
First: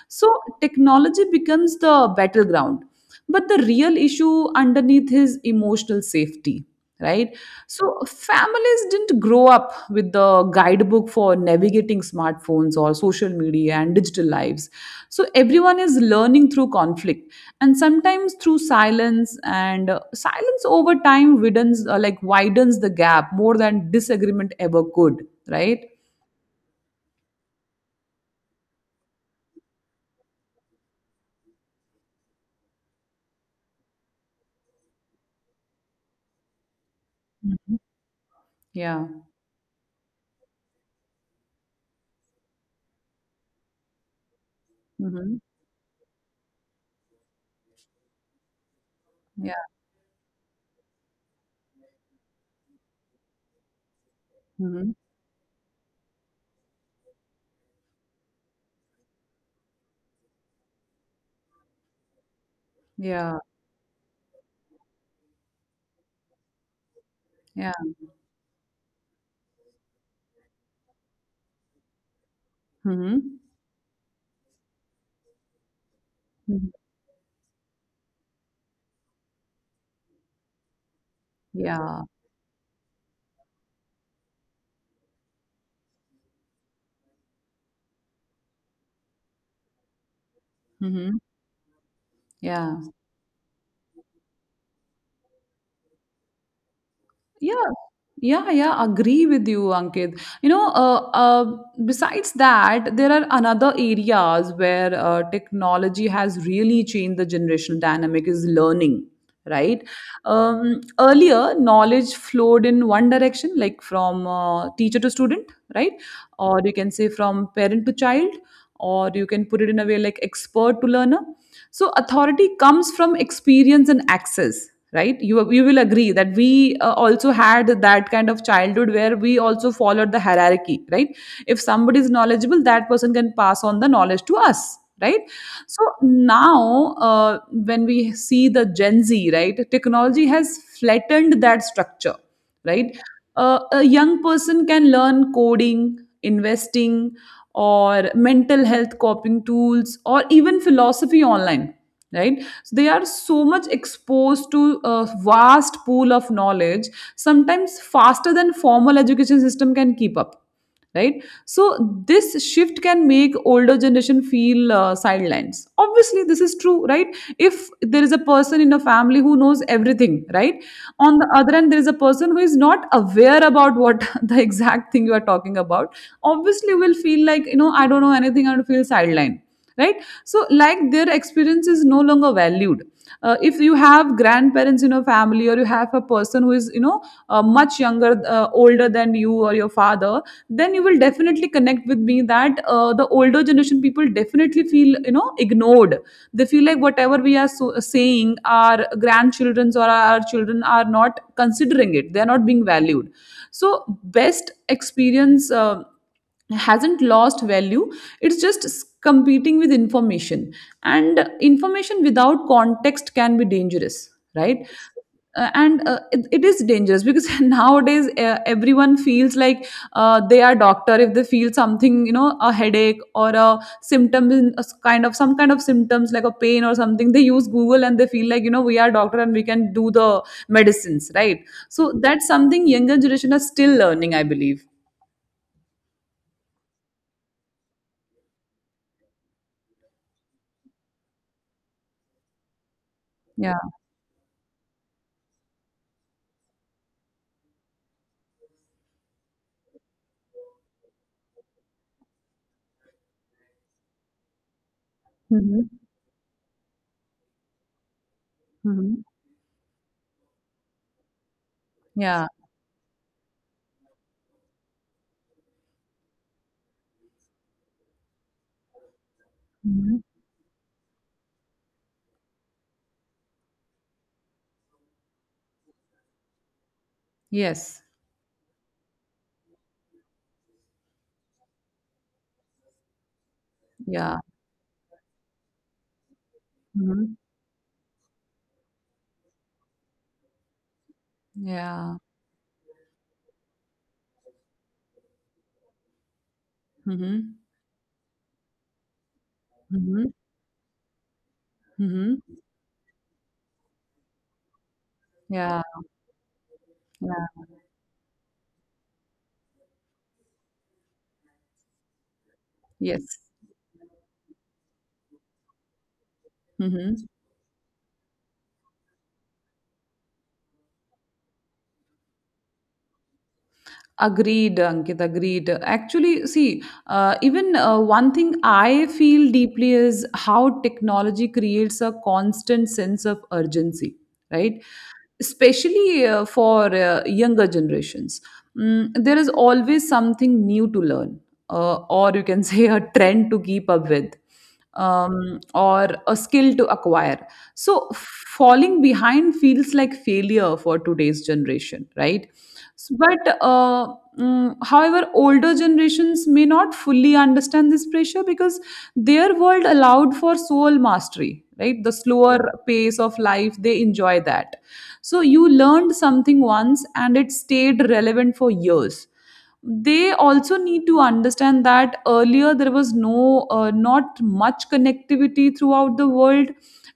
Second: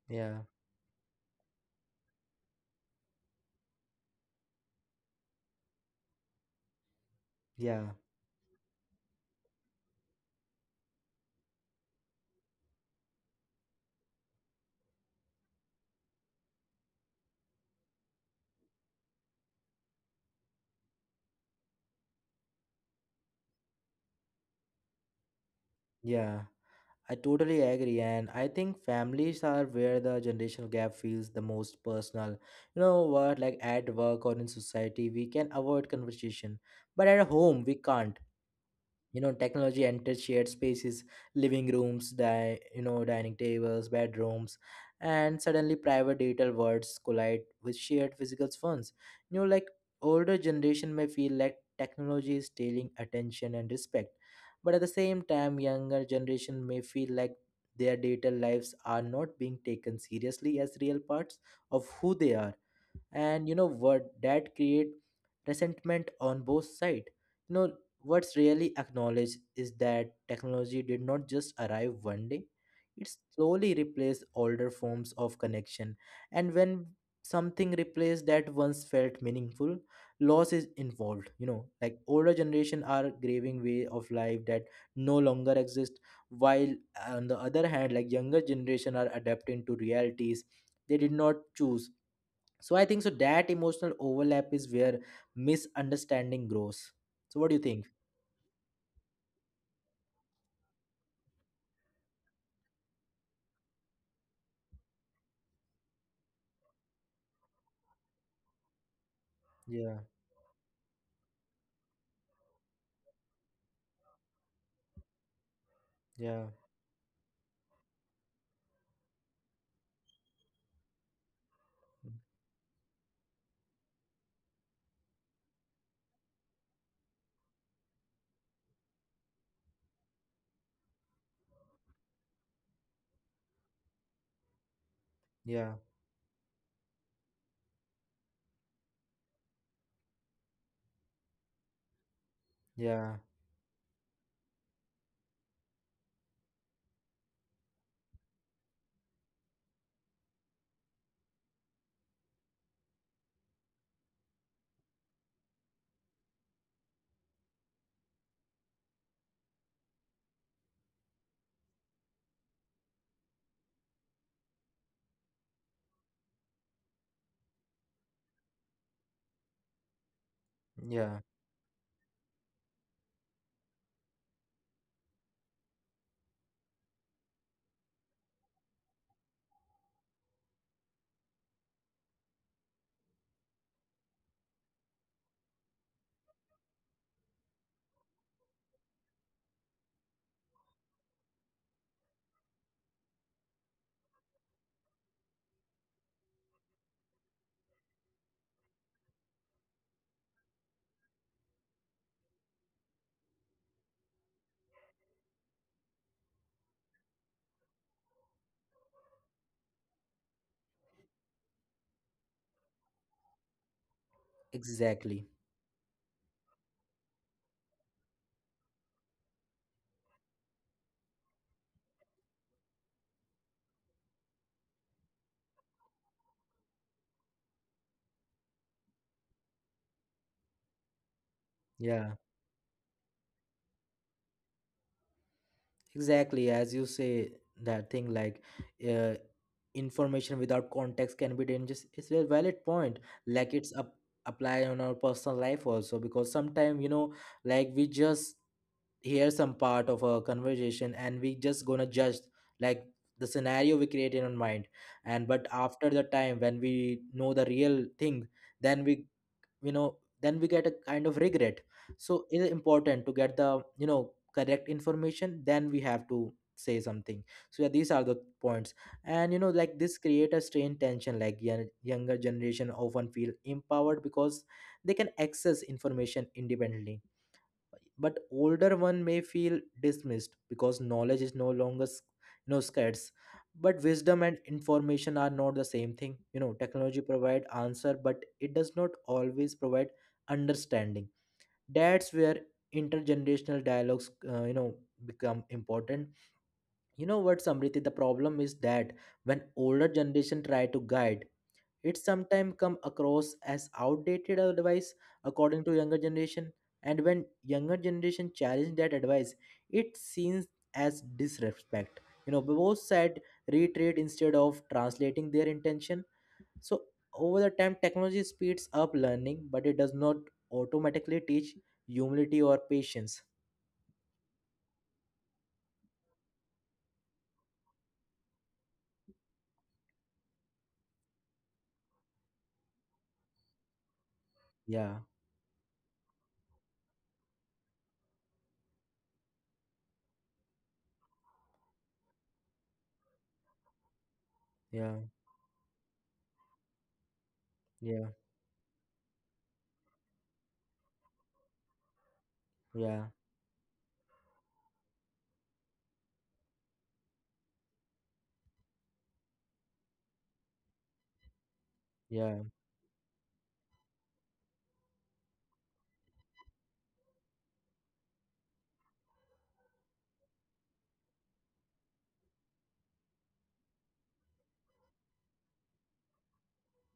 Speaker 1: So
Speaker 2: yeah.
Speaker 1: technology becomes the battleground, but the real issue underneath is emotional safety, right?
Speaker 2: Yeah,
Speaker 1: So families didn't grow up with the guidebook for navigating smartphones or social media and digital lives. So everyone is learning through conflict, and sometimes through silence. And silence over time widens, widens the gap more than disagreement ever could, right?
Speaker 2: yeah, I totally agree. And I think families are where the generational gap feels the most personal. You know what, like at work or in society, we can avoid conversation, but at home, we
Speaker 1: Mhm.
Speaker 2: can't.
Speaker 1: Yeah.
Speaker 2: You know, technology enters shared spaces, living rooms, dining tables, bedrooms,
Speaker 1: Hmm.
Speaker 2: and suddenly private digital worlds collide with shared physical ones. You know,
Speaker 1: Yeah.
Speaker 2: like older generation may feel like technology is stealing attention and respect, but at the
Speaker 1: Hmm.
Speaker 2: same time younger generation may feel like their digital lives are not being taken seriously as real parts of who they are.
Speaker 1: Yeah.
Speaker 2: And you know what, that create resentment on both sides. You know
Speaker 1: Yeah.
Speaker 2: what's really acknowledged is that technology did not just arrive one day, it
Speaker 1: Hmm.
Speaker 2: slowly replaced older forms of connection, and when something replaced that once felt meaningful, loss is involved. You know,
Speaker 1: Yeah.
Speaker 2: like older generation are grieving way of life that no longer exist, while on the other hand like younger generation are adapting to realities they did
Speaker 1: Hmm.
Speaker 2: not choose. So
Speaker 1: Yeah,
Speaker 2: I think so that emotional overlap is where misunderstanding grows. So what do you
Speaker 1: yeah,
Speaker 2: think?
Speaker 1: yeah, yeah. Agree with you, Ankit. You know, besides that, there are another areas where technology has really changed the generational dynamic is learning, right?
Speaker 2: Yeah,
Speaker 1: Earlier, knowledge flowed in one direction, like from teacher to student, right?
Speaker 2: yeah,
Speaker 1: Or you can say from parent to child, or you can put it in a way like expert to learner. So authority comes from experience and access, right? You will agree that we also had that kind of childhood where we also followed the hierarchy, right? If somebody is knowledgeable, that person can pass on the knowledge to us, right?
Speaker 2: yeah,
Speaker 1: So now, when we see the Gen Z, right, technology has flattened that structure, right?
Speaker 2: yeah,
Speaker 1: A young person can learn coding, investing, or mental health coping tools, or even philosophy online, right? So they are so much exposed to a vast pool of knowledge, sometimes faster than formal education system can keep up, right? So this shift can make older generation feel sidelines. Obviously this is true, right? If there is a person in a family who knows everything, right, on the
Speaker 2: yeah,
Speaker 1: other end there is a person who is not aware about what the exact thing you are talking about, obviously will feel like, you know, I don't know anything, and feel sidelined, right? So like their experience is no longer valued. If you have grandparents in your family, or you have a person who is, you know, much younger, older than you or your father, then you will definitely connect with me that the older generation people definitely feel, you know, ignored. They feel like whatever we are so, saying, our grandchildrens or our children are not considering it, they are not being valued. So best experience hasn't lost value. It's just competing with information, and information without context can be dangerous, right? Uh,
Speaker 2: exactly,
Speaker 1: and uh, it, it is dangerous because nowadays everyone feels like they are doctor. If they feel something, you know, a headache or a symptom, in a kind of some kind of symptoms like a pain or something, they use Google and they feel like, you know, we are doctor and we can do the medicines, right? So that's
Speaker 2: yeah.
Speaker 1: something younger generation are still learning, I believe.
Speaker 2: Exactly, as you say, that thing like uh, information without context can be dangerous. It's a valid point.
Speaker 1: Yeah.
Speaker 2: Like it's up, apply on our personal life also because sometimes like we just hear some part of a conversation and we just gonna judge like the scenario we create in our mind. And but
Speaker 1: Mm-hmm.
Speaker 2: after the time when we know the real thing, then we
Speaker 1: Mhm.
Speaker 2: then we get a kind of regret. So
Speaker 1: Yeah.
Speaker 2: it is important to get the correct information then we have to say something. So yeah, these are the points. And you know, like this
Speaker 1: Mhm.
Speaker 2: create a strange tension, like younger generation often feel empowered because they can access information independently,
Speaker 1: Yes.
Speaker 2: but older one may feel dismissed because knowledge is no longer you know scarce. But
Speaker 1: Yeah.
Speaker 2: wisdom and information are not the same thing. You know, technology
Speaker 1: Mhm.
Speaker 2: provide answer, but it does not always provide understanding.
Speaker 1: Yeah.
Speaker 2: That's where intergenerational dialogues you know become important. You know
Speaker 1: Mhm.
Speaker 2: what, Samriti, the problem is that when older
Speaker 1: Mhm.
Speaker 2: generation try to guide, it
Speaker 1: Mhm.
Speaker 2: sometimes come across as outdated advice
Speaker 1: Yeah.
Speaker 2: according to younger generation, and when
Speaker 1: Yeah.
Speaker 2: younger generation challenge that advice, it seems as disrespect. You know, both
Speaker 1: Yes.
Speaker 2: sides reiterate instead of translating their intention. So
Speaker 1: Mm-hmm.
Speaker 2: over the time, technology speeds up learning, but it does not automatically teach humility or patience.
Speaker 1: Agreed, Ankit, agreed. Actually, see, even one thing I feel deeply is how technology creates a constant sense of urgency, right?
Speaker 2: Yeah,
Speaker 1: Especially for younger generations. There is always something new to learn, or you can say a trend to keep up with
Speaker 2: yeah,
Speaker 1: or a skill to acquire. So,
Speaker 2: yeah,
Speaker 1: falling behind feels like failure for today's generation, right? S-
Speaker 2: yeah,
Speaker 1: But uh, mm, however, older generations may not fully understand this pressure because their world allowed for soul mastery, right? The slower
Speaker 2: yeah,
Speaker 1: pace of life, they enjoy that. So, you learned something once and it stayed relevant for years. They also need to understand that earlier there was not much connectivity throughout the world,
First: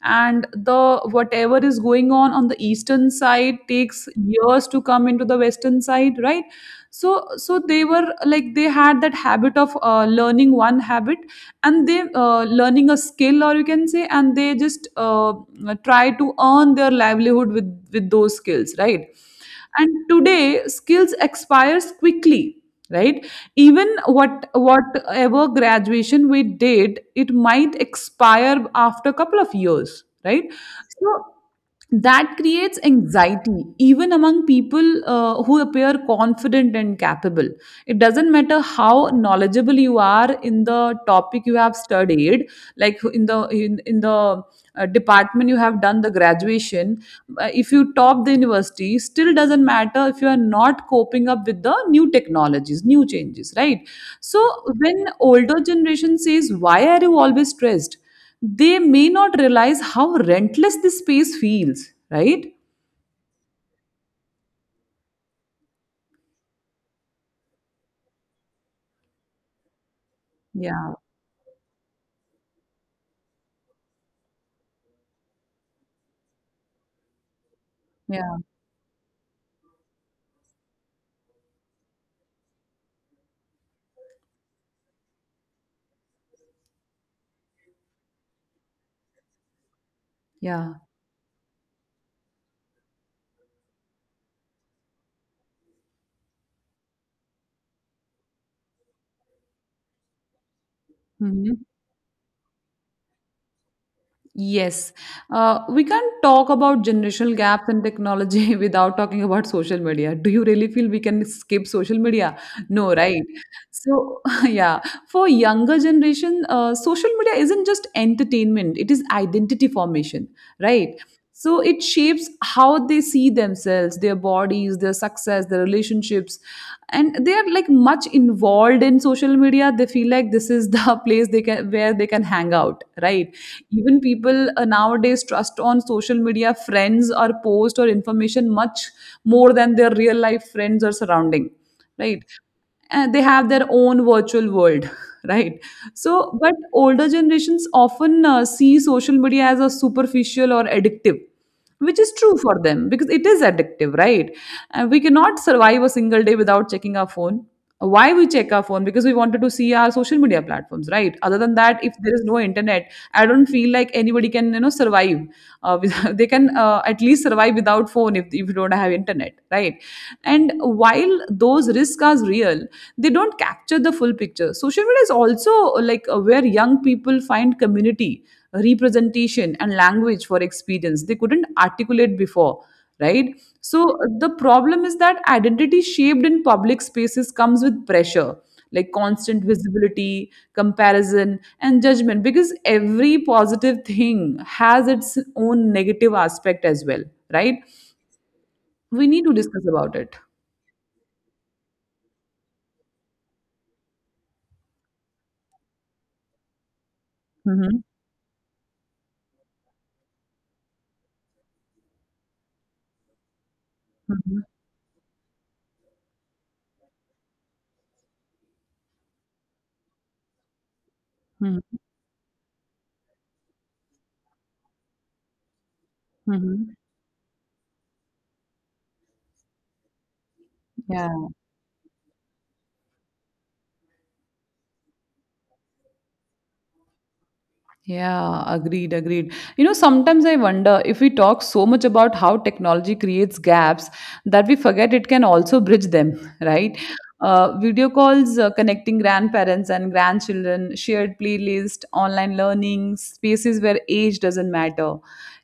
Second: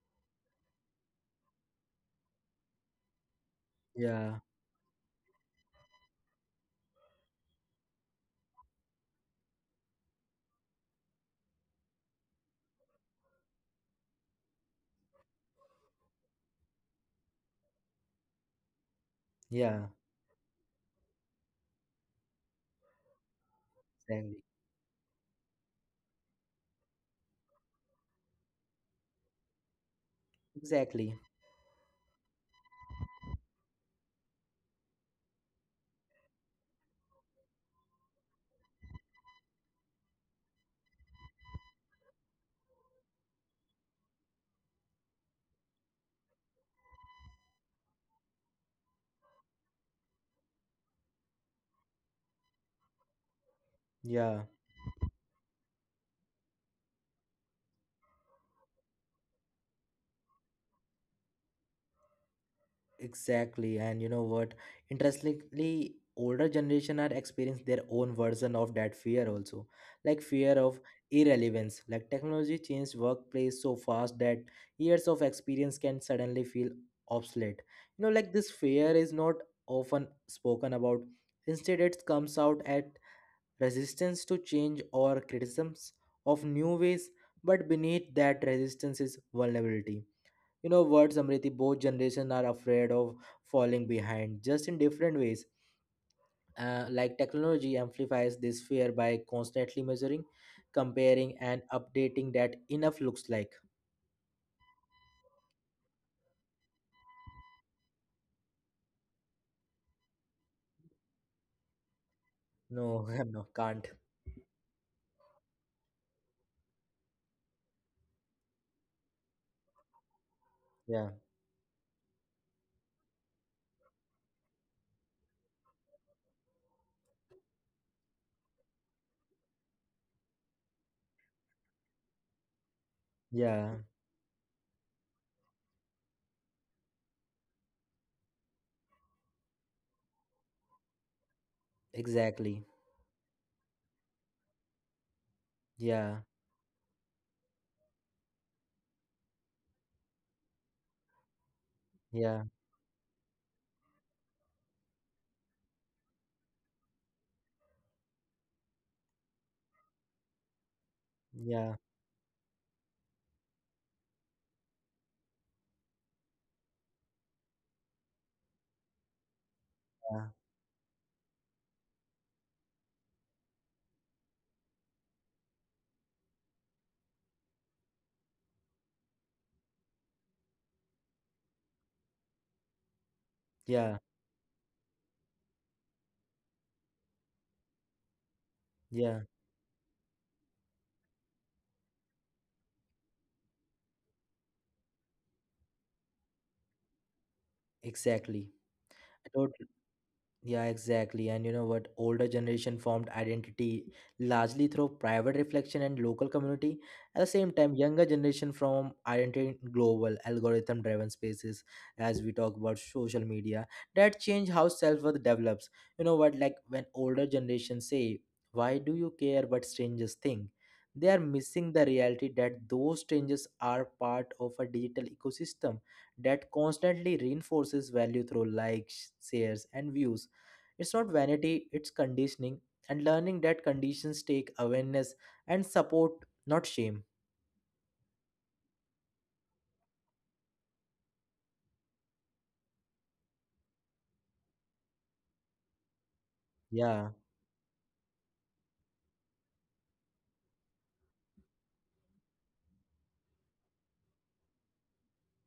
Speaker 1: and the whatever is going on the eastern side takes
Speaker 2: yeah,
Speaker 1: years to come into the western side, right? So they were like, they had that habit of learning one habit, and they learning a skill, or you can say, and they just try to earn their livelihood with those skills, right?
Speaker 2: yeah.
Speaker 1: And today skills expires quickly, right? Even
Speaker 2: Exactly.
Speaker 1: what whatever graduation we did, it might expire after a couple of years, right? So
Speaker 2: Exactly.
Speaker 1: that creates anxiety even among people who appear confident and capable. It doesn't matter how knowledgeable you are in the topic you have studied, like in the department you have done the graduation. If you top the university, still doesn't matter if you are not coping up with the new technologies, new changes, right?
Speaker 2: Yeah.
Speaker 1: So when older generation says, why are you always stressed, they may not realize how rentless this space feels, right?
Speaker 2: Exactly, and you know what? Interestingly, older generation are experiencing their own version of that fear also, like fear of
Speaker 1: Yeah,
Speaker 2: irrelevance. Like technology changed workplace so fast that years of experience can suddenly feel obsolete. You know, like
Speaker 1: yeah,
Speaker 2: this fear is not often spoken about. Instead, it comes out at resistance to change or criticisms of new ways. But beneath that resistance is vulnerability. You
Speaker 1: yeah.
Speaker 2: know what, Samriti, both generations are afraid of falling behind, just in different ways. Like technology amplifies this fear by constantly measuring, comparing, and
Speaker 1: Hmm.
Speaker 2: updating that enough looks like.
Speaker 1: Yes, we can't talk about generational gaps in technology without talking about social media. Do you really feel we can skip social media?
Speaker 2: No,
Speaker 1: No, right?
Speaker 2: no, can't.
Speaker 1: So, yeah, for younger generation, social media isn't just entertainment, it is identity formation, right?
Speaker 2: Yeah,
Speaker 1: So it shapes how they see themselves, their bodies, their success, their relationships, and they are like much involved in social media. They feel like this is the place they can, where they can hang out, right?
Speaker 2: yeah,
Speaker 1: Even people nowadays trust on social media friends or post or information much more than their real life friends or surrounding, right?
Speaker 2: exactly.
Speaker 1: They have their own virtual world, right?
Speaker 2: Yeah,
Speaker 1: So but older generations often see social media as a superficial or addictive, which is true
Speaker 2: yeah,
Speaker 1: for them because it is addictive, right? And we cannot survive a single day without checking our phone. Why we check our phone? Because we wanted to see our social media platforms, right? Other than
Speaker 2: yeah,
Speaker 1: that, if there is no internet, I don't feel like anybody can, you know, survive. They can at least survive without phone if you don't have internet, right?
Speaker 2: yeah,
Speaker 1: And while those risks are real, they don't capture the full picture. Social media is also like where young people find community, representation, and language for experience they couldn't articulate before, right? So
Speaker 2: yeah,
Speaker 1: the problem is that identity shaped in public spaces comes with pressure. Like
Speaker 2: yeah,
Speaker 1: constant visibility, comparison, and judgment, because every positive thing has its own negative aspect as well, right?
Speaker 2: exactly.
Speaker 1: We need
Speaker 2: I
Speaker 1: to
Speaker 2: totally.
Speaker 1: discuss about it.
Speaker 2: Yeah, exactly. And you know what? Older generation formed identity largely through private reflection and local community. At the same time,
Speaker 1: Mhm.
Speaker 2: younger generation from identity in global algorithm driven spaces as we talk about social media, that
Speaker 1: Mhm,
Speaker 2: change how self-worth develops. You know what? Like when older generation say, why do you care what strangers think? They are
Speaker 1: mhm,
Speaker 2: missing the reality that those strangers are part of a digital ecosystem that
Speaker 1: mhm.
Speaker 2: constantly reinforces value through likes, shares, and views. It's not
Speaker 1: Yeah,
Speaker 2: vanity, it's conditioning, and learning that conditions take awareness and support, not shame.
Speaker 1: yeah, agreed, agreed. You know, sometimes I wonder if we talk so much about how technology creates gaps that we forget it can also bridge them, right?
Speaker 2: Yeah,
Speaker 1: Video calls connecting grandparents and grandchildren, shared playlist, online learning, spaces where age doesn't matter.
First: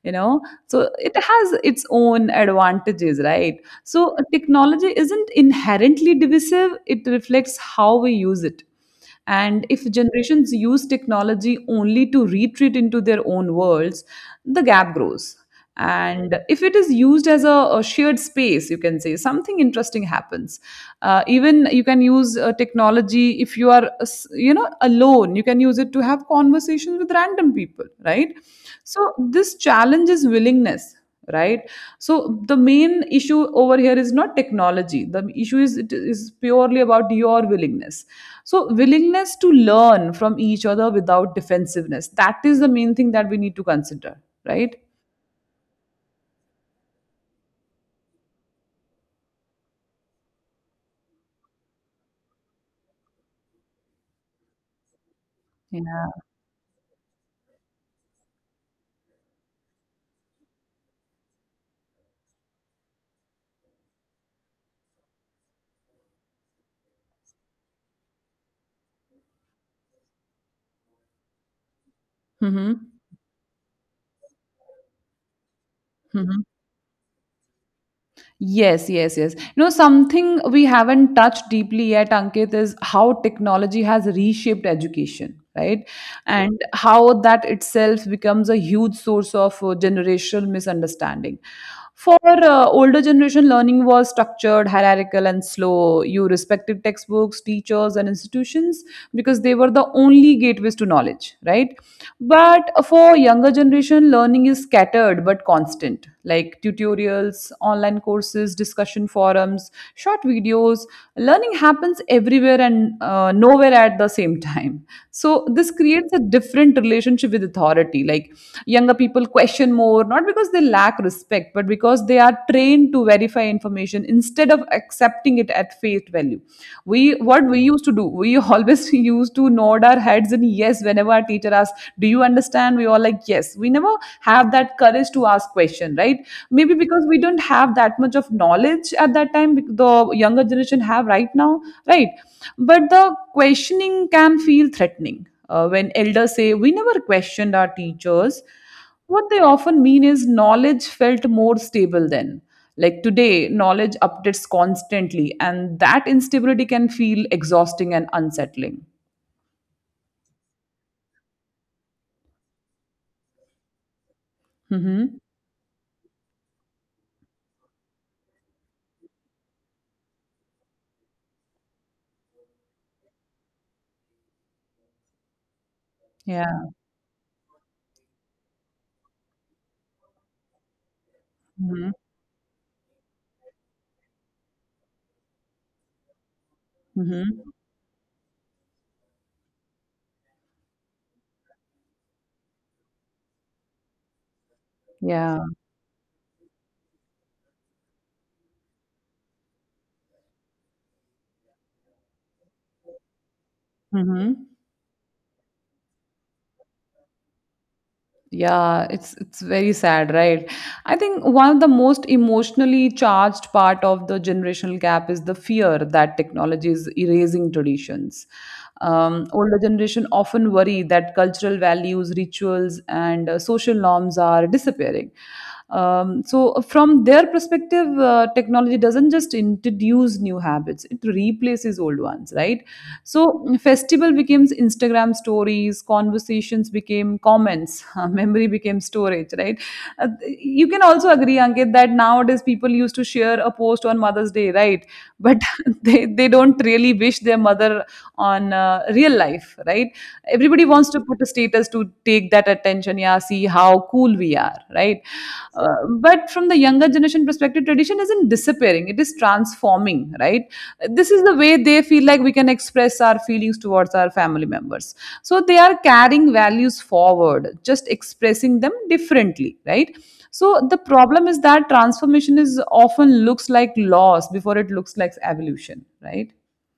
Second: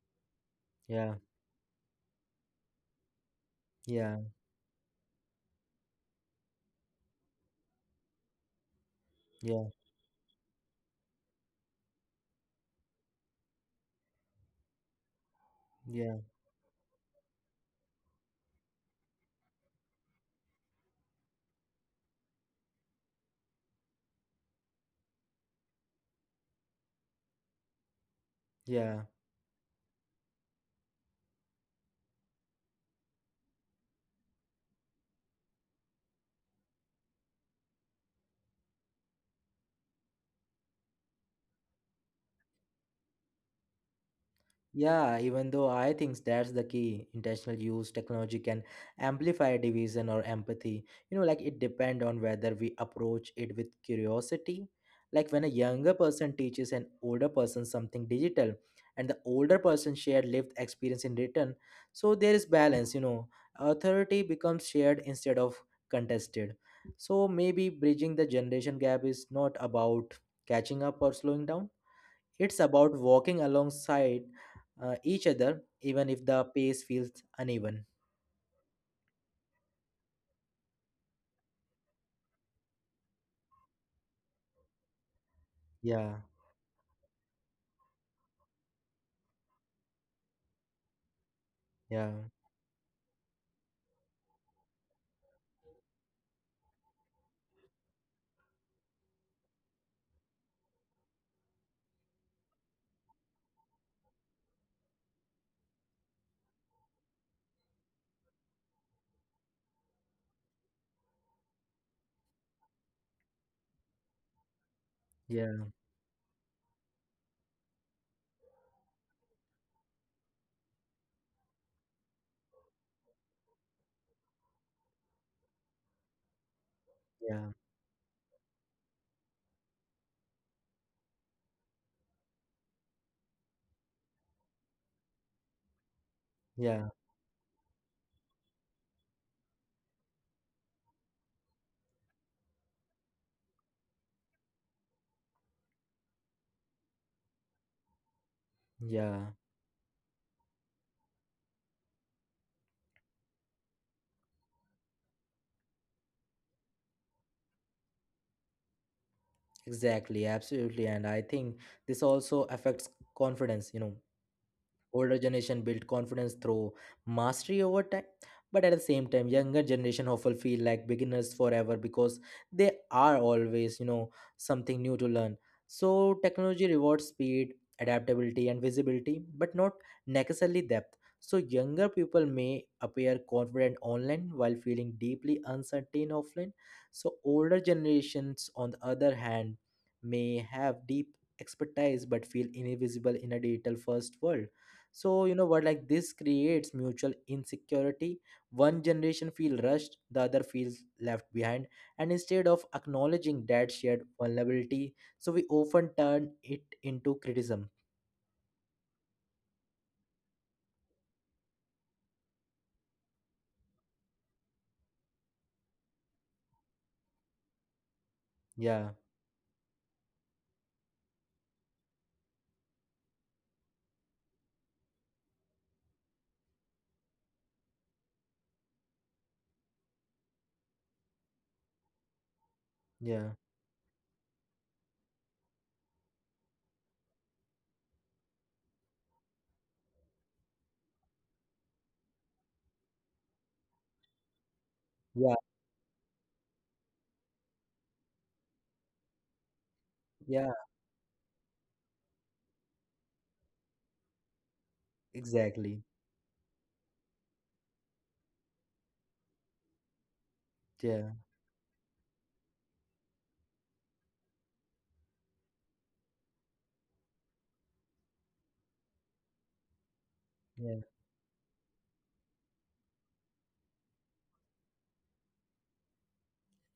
Speaker 1: You know, so
Speaker 2: yeah,
Speaker 1: it has its own advantages, right? So
Speaker 2: yeah,
Speaker 1: technology isn't inherently divisive, it reflects how we use it. And
Speaker 2: yeah,
Speaker 1: if generations use technology only to retreat into their own worlds, the gap grows.
Speaker 2: yeah,
Speaker 1: And if it is used as a shared space, you can say something interesting happens. Even you can use technology if you are you know, alone. You can use it to have conversations with random people, right?
Speaker 2: yeah.
Speaker 1: So this challenge is willingness, right? So the main issue over here is not technology, the issue is it is purely about your willingness. So willingness to learn from each other without defensiveness, that is the main thing that we need to consider, right?
Speaker 2: Yeah, even though I think that's the key, intentional use technology can amplify division or empathy. You know, like it depend on whether we approach it with curiosity. Like when a younger
Speaker 1: Yeah.
Speaker 2: person teaches an older person something digital and the older person share lived experience in return, so there is balance, you know. Authority becomes shared instead of contested. So maybe bridging the generation gap is not about catching up or slowing down.
Speaker 1: Mm-hmm.
Speaker 2: It's about walking alongside each other, even if
Speaker 1: Mm-hmm.
Speaker 2: the pace feels uneven.
Speaker 1: Yes, yes, yes. You know, something we haven't touched deeply yet, Ankit, is how technology has reshaped education, right?
Speaker 2: Yeah,
Speaker 1: And how that itself becomes a huge source of generational misunderstanding. For
Speaker 2: yeah,
Speaker 1: older generation, learning was structured, hierarchical, and slow. You respected textbooks, teachers, and institutions because they were the only gateways to knowledge, right? But for younger generation, learning is scattered but constant, like tutorials, online courses, discussion forums, short videos. Learning happens everywhere and nowhere at the same time. So
Speaker 2: yeah,
Speaker 1: this creates a different relationship with authority. Like younger people question more, not because they lack respect, but because they are trained to verify information instead of accepting it at face value. We, what
Speaker 2: yeah,
Speaker 1: we used to do, we always used to nod our heads and yes, whenever our teacher asked, do you understand, we all like, yes. We never have that courage to ask question, right? Maybe
Speaker 2: yeah,
Speaker 1: because we don't have that much of knowledge at that time, bec- the younger generation have right now, right? But the questioning can feel threatening when elders say we never questioned our teachers. What
Speaker 2: yeah.
Speaker 1: they often mean is knowledge felt more stable then. Like today, knowledge updates constantly, and that instability can feel exhausting and unsettling.
Speaker 2: Exactly, absolutely. And I think this also affects confidence, you know. Older
Speaker 1: Hmm.
Speaker 2: generation build confidence through mastery over time, but at the same time younger generation often feel like beginners forever because they are always, you know, something new to learn. So technology
Speaker 1: Yeah.
Speaker 2: rewards speed, adaptability, and visibility, but not necessarily depth. So younger
Speaker 1: Hmm.
Speaker 2: people may appear confident online while feeling deeply uncertain offline. So
Speaker 1: Hmm.
Speaker 2: older generations on the other hand may have deep expertise but feel invisible in a digital first world. So you
Speaker 1: Yeah.
Speaker 2: know what, like this creates mutual insecurity. One generation feel rushed, the other feels left behind, and instead of acknowledging that shared
Speaker 1: Hmm.
Speaker 2: vulnerability, so we often turn it into criticism.
Speaker 1: Yeah, it's very sad, right? I think one of the most emotionally charged part of the generational gap is the fear that technology is erasing traditions.
Speaker 2: Yeah,
Speaker 1: Older generation often worry that cultural values, rituals, and social norms are disappearing. So, from their perspective, technology doesn't just introduce new habits; it replaces old ones, right?
Speaker 2: yeah,
Speaker 1: So festival becomes Instagram stories, conversations became comments, memory became storage, right? You can also agree, Ankit, that nowadays people used to share a post on Mother's Day, right?
Speaker 2: yeah,
Speaker 1: But they don't really wish their mother on real life, right?
Speaker 2: yeah,
Speaker 1: Everybody wants to put a status to take that attention, yeah, see how cool we are, right?
Speaker 2: exactly,
Speaker 1: But from the younger generation perspective, tradition isn't disappearing, it is transforming, right? This
Speaker 2: yeah,
Speaker 1: is the way they feel like we can express our feelings towards our family members. So they are carrying values forward, just expressing them differently, right? So the
Speaker 2: yeah.
Speaker 1: problem is that transformation is often looks like loss before it looks like evolution, right?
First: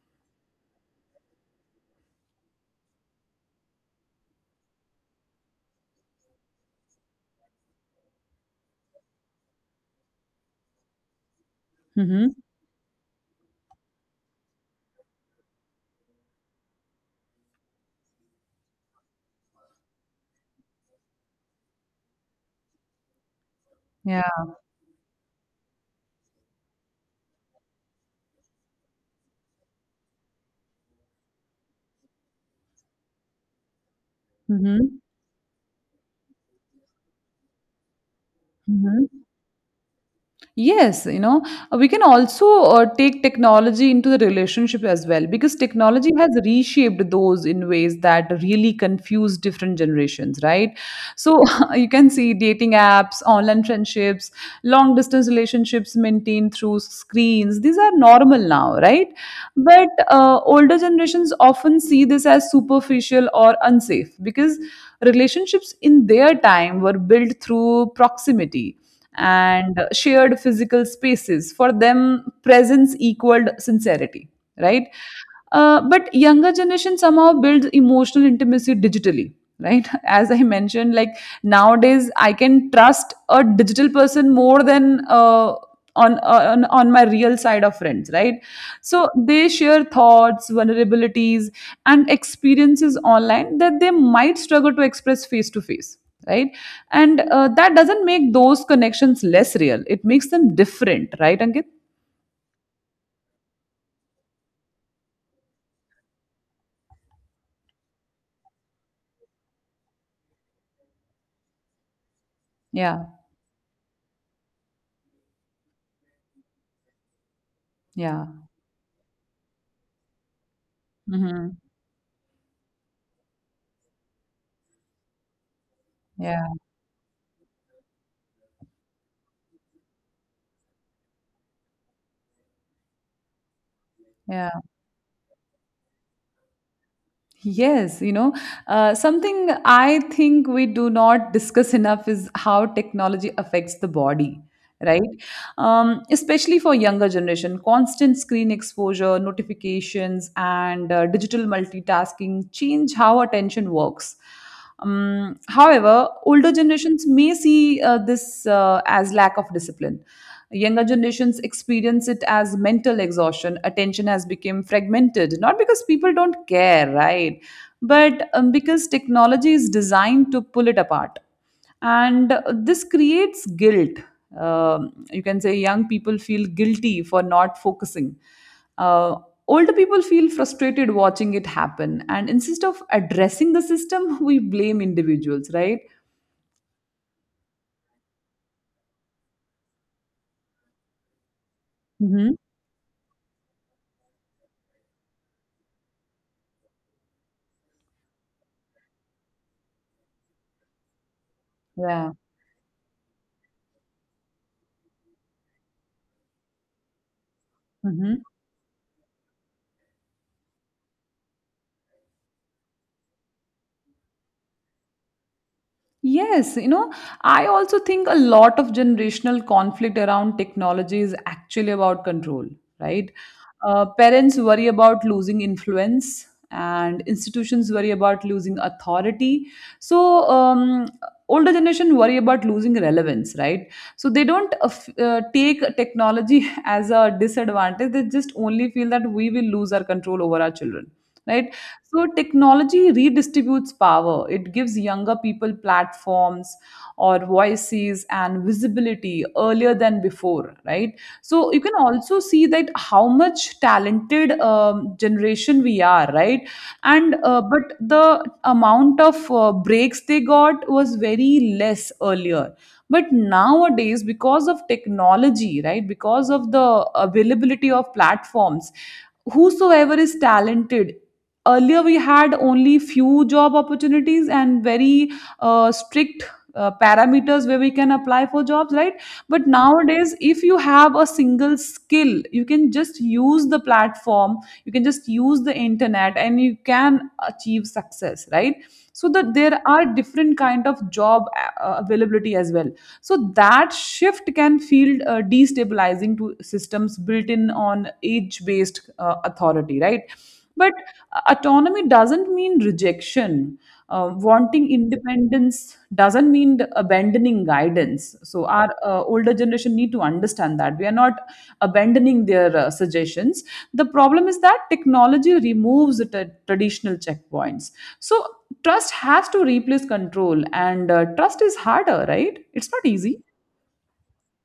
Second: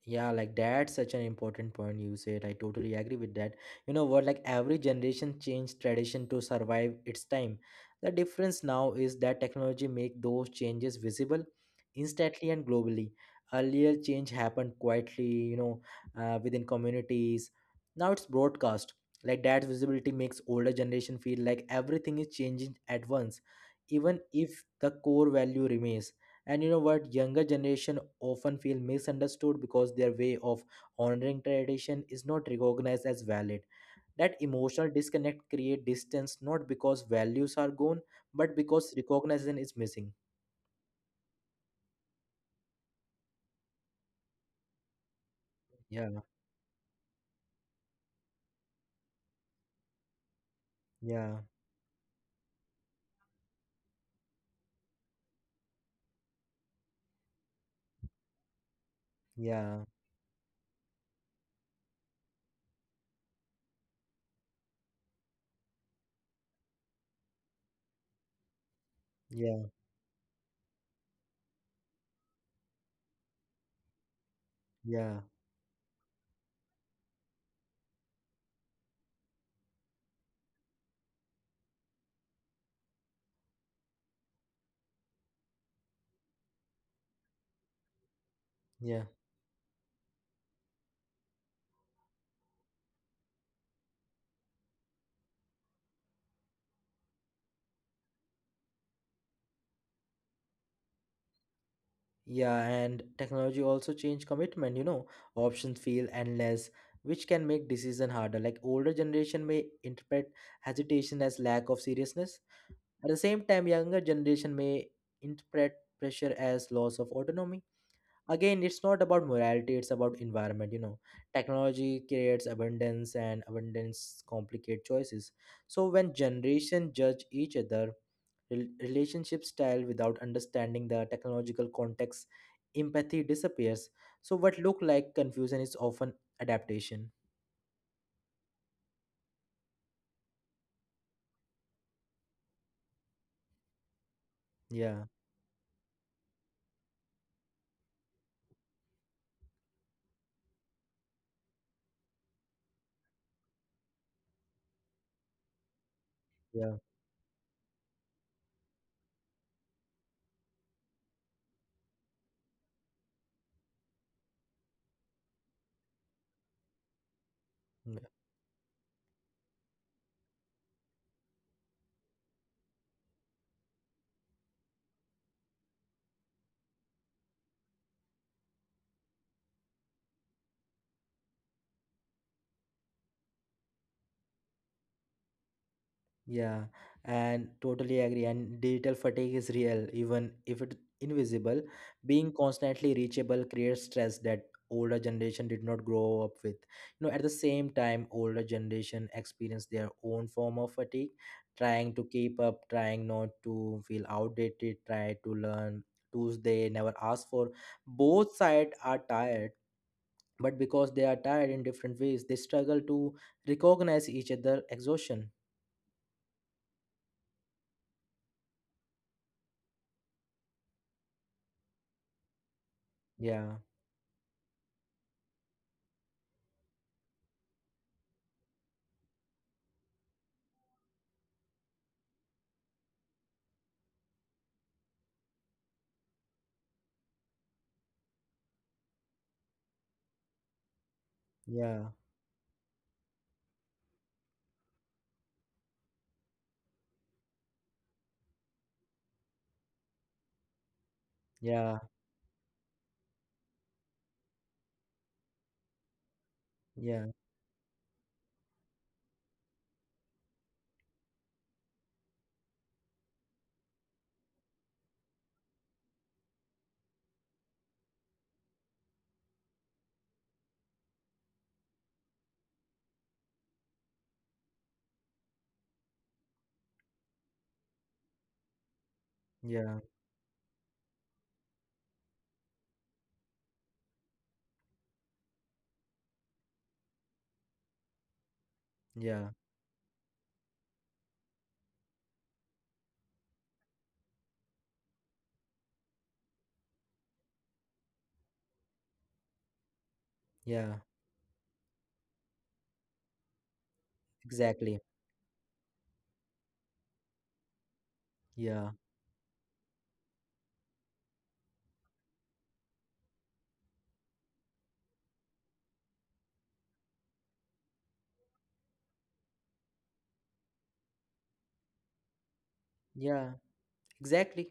Speaker 2: Yeah, like that's such an important point you said. I totally agree with that. You know what? Like every generation changed tradition to survive its time. The difference now is that technology make those changes visible
Speaker 1: Mm-hmm.
Speaker 2: instantly and globally. Earlier, change happened quietly, you know, within communities. Now it's broadcast. Like that visibility makes older generation feel like everything is changing at once, even
Speaker 1: Yeah.
Speaker 2: if the core value remains. And you know what, younger generation often feel misunderstood because their way of honoring tradition is not recognized as valid. That emotional
Speaker 1: Mm-hmm.
Speaker 2: disconnect create distance, not because values are gone, but because
Speaker 1: Mm-hmm.
Speaker 2: recognition is missing.
Speaker 1: Yes, you know, we can also take technology into the relationship as well, because technology
Speaker 2: Yeah,
Speaker 1: has reshaped those in ways that really confuse different generations, right?
Speaker 2: yeah,
Speaker 1: So you can see dating apps, online friendships, long distance relationships maintained through screens. These are normal now, right?
Speaker 2: yeah,
Speaker 1: But older generations often see this as superficial or unsafe, because relationships in their time were built through proximity
Speaker 2: yeah,
Speaker 1: and shared physical spaces. For them presence equaled sincerity, right?
Speaker 2: yeah,
Speaker 1: But younger generation somehow builds emotional intimacy digitally, right? As I mentioned, like nowadays I can trust a digital person more than on my real side of friends, right? So
Speaker 2: yeah,
Speaker 1: they share thoughts, vulnerabilities, and experiences online that they might struggle to express face to face, right? And that doesn't make those connections less real, it makes them different, right, Ankit?
Speaker 2: yeah. And technology also change commitment, you know. Options feel endless, which can make decision harder. Like older generation may interpret hesitation as lack of seriousness.
Speaker 1: Yeah,
Speaker 2: At the same time, younger generation may interpret pressure as loss of autonomy.
Speaker 1: yeah.
Speaker 2: Again, it's not about morality, it's about environment, you know.
Speaker 1: Hmm.
Speaker 2: Technology creates abundance and abundance complicate choices. So when
Speaker 1: Yeah,
Speaker 2: generation judge each other, relationship style without understanding the technological context, empathy disappears. So
Speaker 1: yeah.
Speaker 2: what look like confusion is often adaptation.
Speaker 1: Yes, you know, something I think we do not discuss enough is how technology affects the body, right?
Speaker 2: Yeah,
Speaker 1: Especially for younger generation, constant screen exposure, notifications, and digital multitasking change how attention works. However, older
Speaker 2: yeah.
Speaker 1: generations may see this as lack of discipline. Younger generations experience it as mental exhaustion. Attention has become fragmented, not because people don't care, right?
Speaker 2: Yeah.
Speaker 1: But because technology is designed to pull it apart, and this creates guilt. Um you can say young people feel guilty for not focusing. Uh, Older people feel frustrated watching it happen, and instead of addressing the system, we blame individuals, right?
Speaker 2: Yeah, and totally agree. And digital fatigue is real, even if it invisible.
Speaker 1: Hmm.
Speaker 2: Being constantly reachable creates stress that older generation did not grow up with. You know, at the same time, older generation experience their own form of fatigue, trying to
Speaker 1: Yeah.
Speaker 2: keep up, trying not to feel outdated, try to learn tools they never asked for.
Speaker 1: Hmm.
Speaker 2: Both sides are tired, but because they are tired in different ways, they struggle to recognize each other exhaustion.
Speaker 1: Yes, you know, I also think a lot of generational conflict around technology is actually about control, right?
Speaker 2: Yeah,
Speaker 1: Parents worry about losing influence, and institutions worry about losing authority. So, older generation worry about losing relevance, right? So they don't take technology as a disadvantage. They just only feel that we will lose our control over our children, right?
Speaker 2: yeah.
Speaker 1: So technology redistributes power. It gives younger people platforms or voices and visibility earlier than before, right? So you can
Speaker 2: Yeah,
Speaker 1: also see that how much talented generation we are, right?
Speaker 2: yeah,
Speaker 1: And but the amount of breaks they got was very less earlier. But nowadays, because of technology, right? Because of the availability of platforms, whosoever is talented, earlier we had only few job opportunities and very strict parameters where we can apply for jobs, right? But
Speaker 2: yeah,
Speaker 1: nowadays, if you have a single skill, you can just use the platform, you can just use the internet, and you can achieve success, right? So
Speaker 2: yeah,
Speaker 1: that there are different kind of job availability as well. So that shift can feel destabilizing to systems built in on age based authority, right? But
Speaker 2: yeah,
Speaker 1: autonomy doesn't mean rejection. Wanting
Speaker 2: exactly.
Speaker 1: independence doesn't mean the abandoning guidance. So
Speaker 2: Yeah,
Speaker 1: our older generation need to understand that we are not abandoning their suggestions. The problem is that technology removes the traditional checkpoints. So trust has to replace control, and trust is harder, right? It's not
Speaker 2: yeah,
Speaker 1: easy.
Speaker 2: exactly.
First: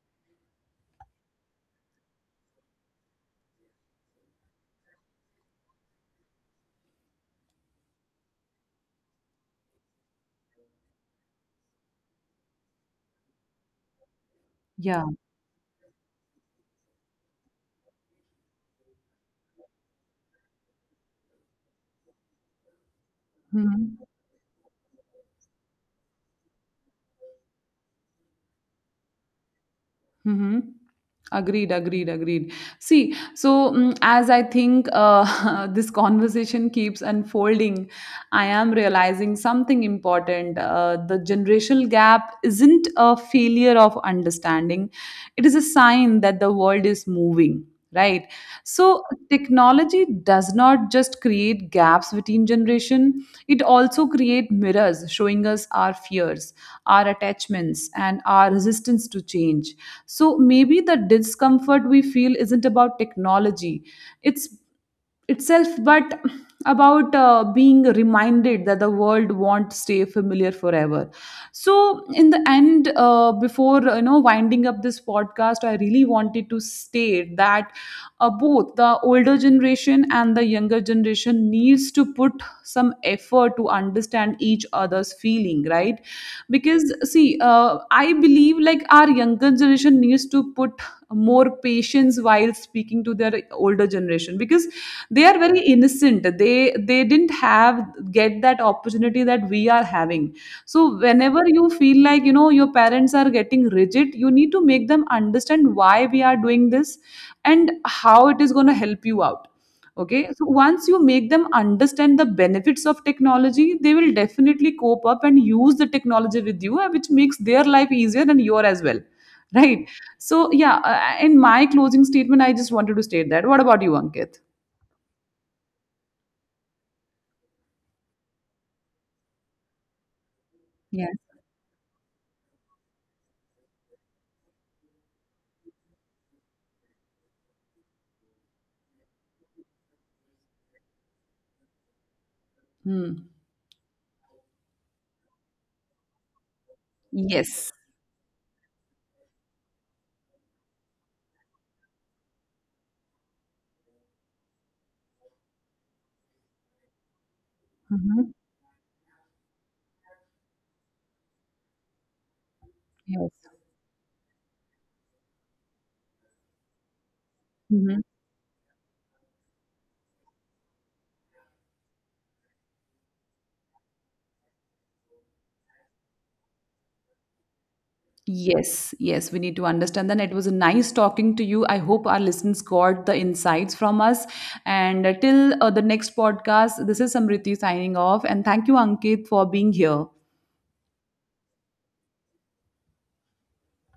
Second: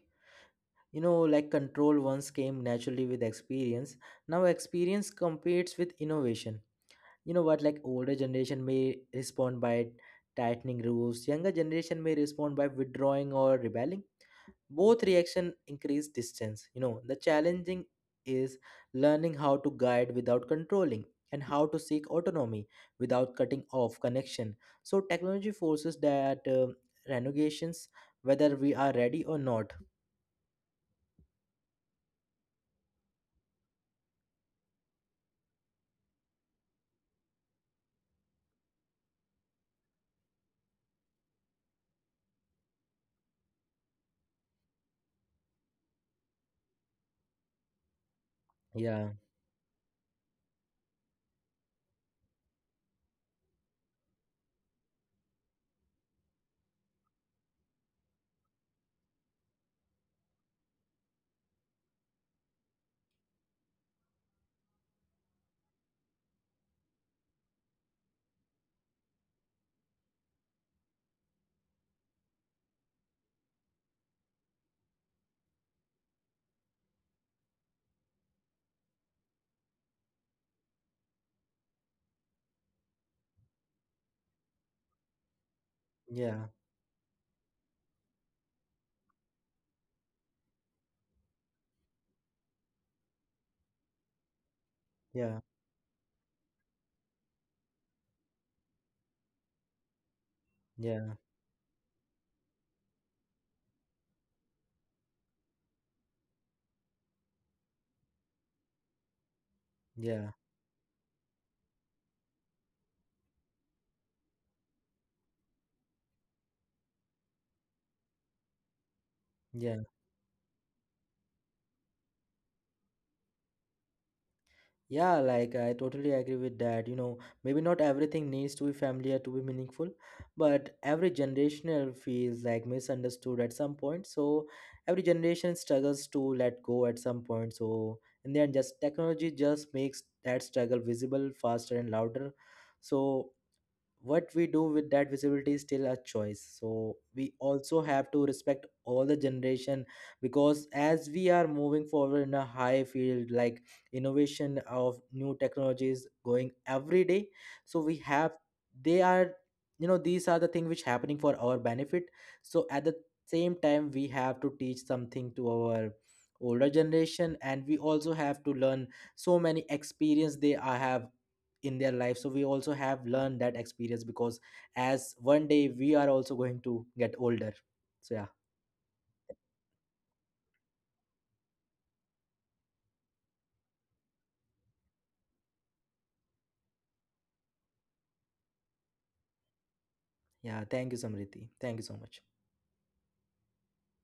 Speaker 2: You know, like control once came naturally with experience. Now experience competes with innovation. You know what, like older generation may respond by tightening rules, younger generation may respond by withdrawing or rebelling.
Speaker 1: Yeah.
Speaker 2: Both reaction increase distance. You know, the challenging is learning how to guide without controlling and how to seek autonomy without cutting
Speaker 1: Mhm.
Speaker 2: off connection. So technology forces that renegations whether we are ready or not.
Speaker 1: Mm-hmm. Agreed, agreed, agreed. See, so as I think this conversation keeps unfolding, I am realizing something important. The generational gap isn't a failure of understanding, it is a sign that the world is moving, right? So
Speaker 2: Yeah,
Speaker 1: technology does not just create gaps between generation, it also create mirrors showing us our fears, our attachments and our resistance to change. So maybe the discomfort we feel isn't about technology it's itself, but about being reminded that the world won't stay familiar forever. So in the end, before you know winding up this podcast, I really wanted to state that both the older generation and the younger generation needs to put some effort to understand each other's feeling, right?
Speaker 2: yeah,
Speaker 1: Because see, I believe like our younger generation needs to put more patience while speaking to their older generation, because they are
Speaker 2: yeah,
Speaker 1: very innocent. They didn't have get that opportunity that we are having. So
Speaker 2: yeah,
Speaker 1: whenever you feel like, you know, your parents are getting rigid, you need to make them understand why we are doing this and how it is going to help you out. Okay,
Speaker 2: yeah,
Speaker 1: so once you make them understand the benefits of technology, they will definitely cope up and use the technology with you, which makes their life easier and your as well,
Speaker 2: yeah.
Speaker 1: right? So yeah, in my closing statement I just wanted to state that, what about you, Ankit?
Speaker 2: Yeah, like I totally agree with that. You know, maybe not everything needs to be familiar to be meaningful, but every
Speaker 1: Yes.
Speaker 2: generational feels like misunderstood at some point. So every generation struggles to let go at some point. So in the end, just technology just makes that struggle visible faster and louder.
Speaker 1: Hmm.
Speaker 2: So what we do with that visibility is still a choice. So we
Speaker 1: Yes.
Speaker 2: also have to respect all the generation because as we are moving forward in a high field, like innovation of new technologies going every day, so we
Speaker 1: Mhm.
Speaker 2: have, they are, you know, these are the things which happening for our benefit. So at the
Speaker 1: Yes.
Speaker 2: same time we have to teach something to our older generation, and we
Speaker 1: Mhm.
Speaker 2: also have to learn so many experience they have in their life. So we also have learned that experience because as one day we are also going to get older. So yeah,
Speaker 1: Yes, yes, we need to understand that. It was nice talking to you. I hope our listeners got the insights from us. And till the next podcast, this is Samriti signing off. And thank you, Ankit, for being here.
Speaker 2: yeah, thank you, Samriti, thank you so much.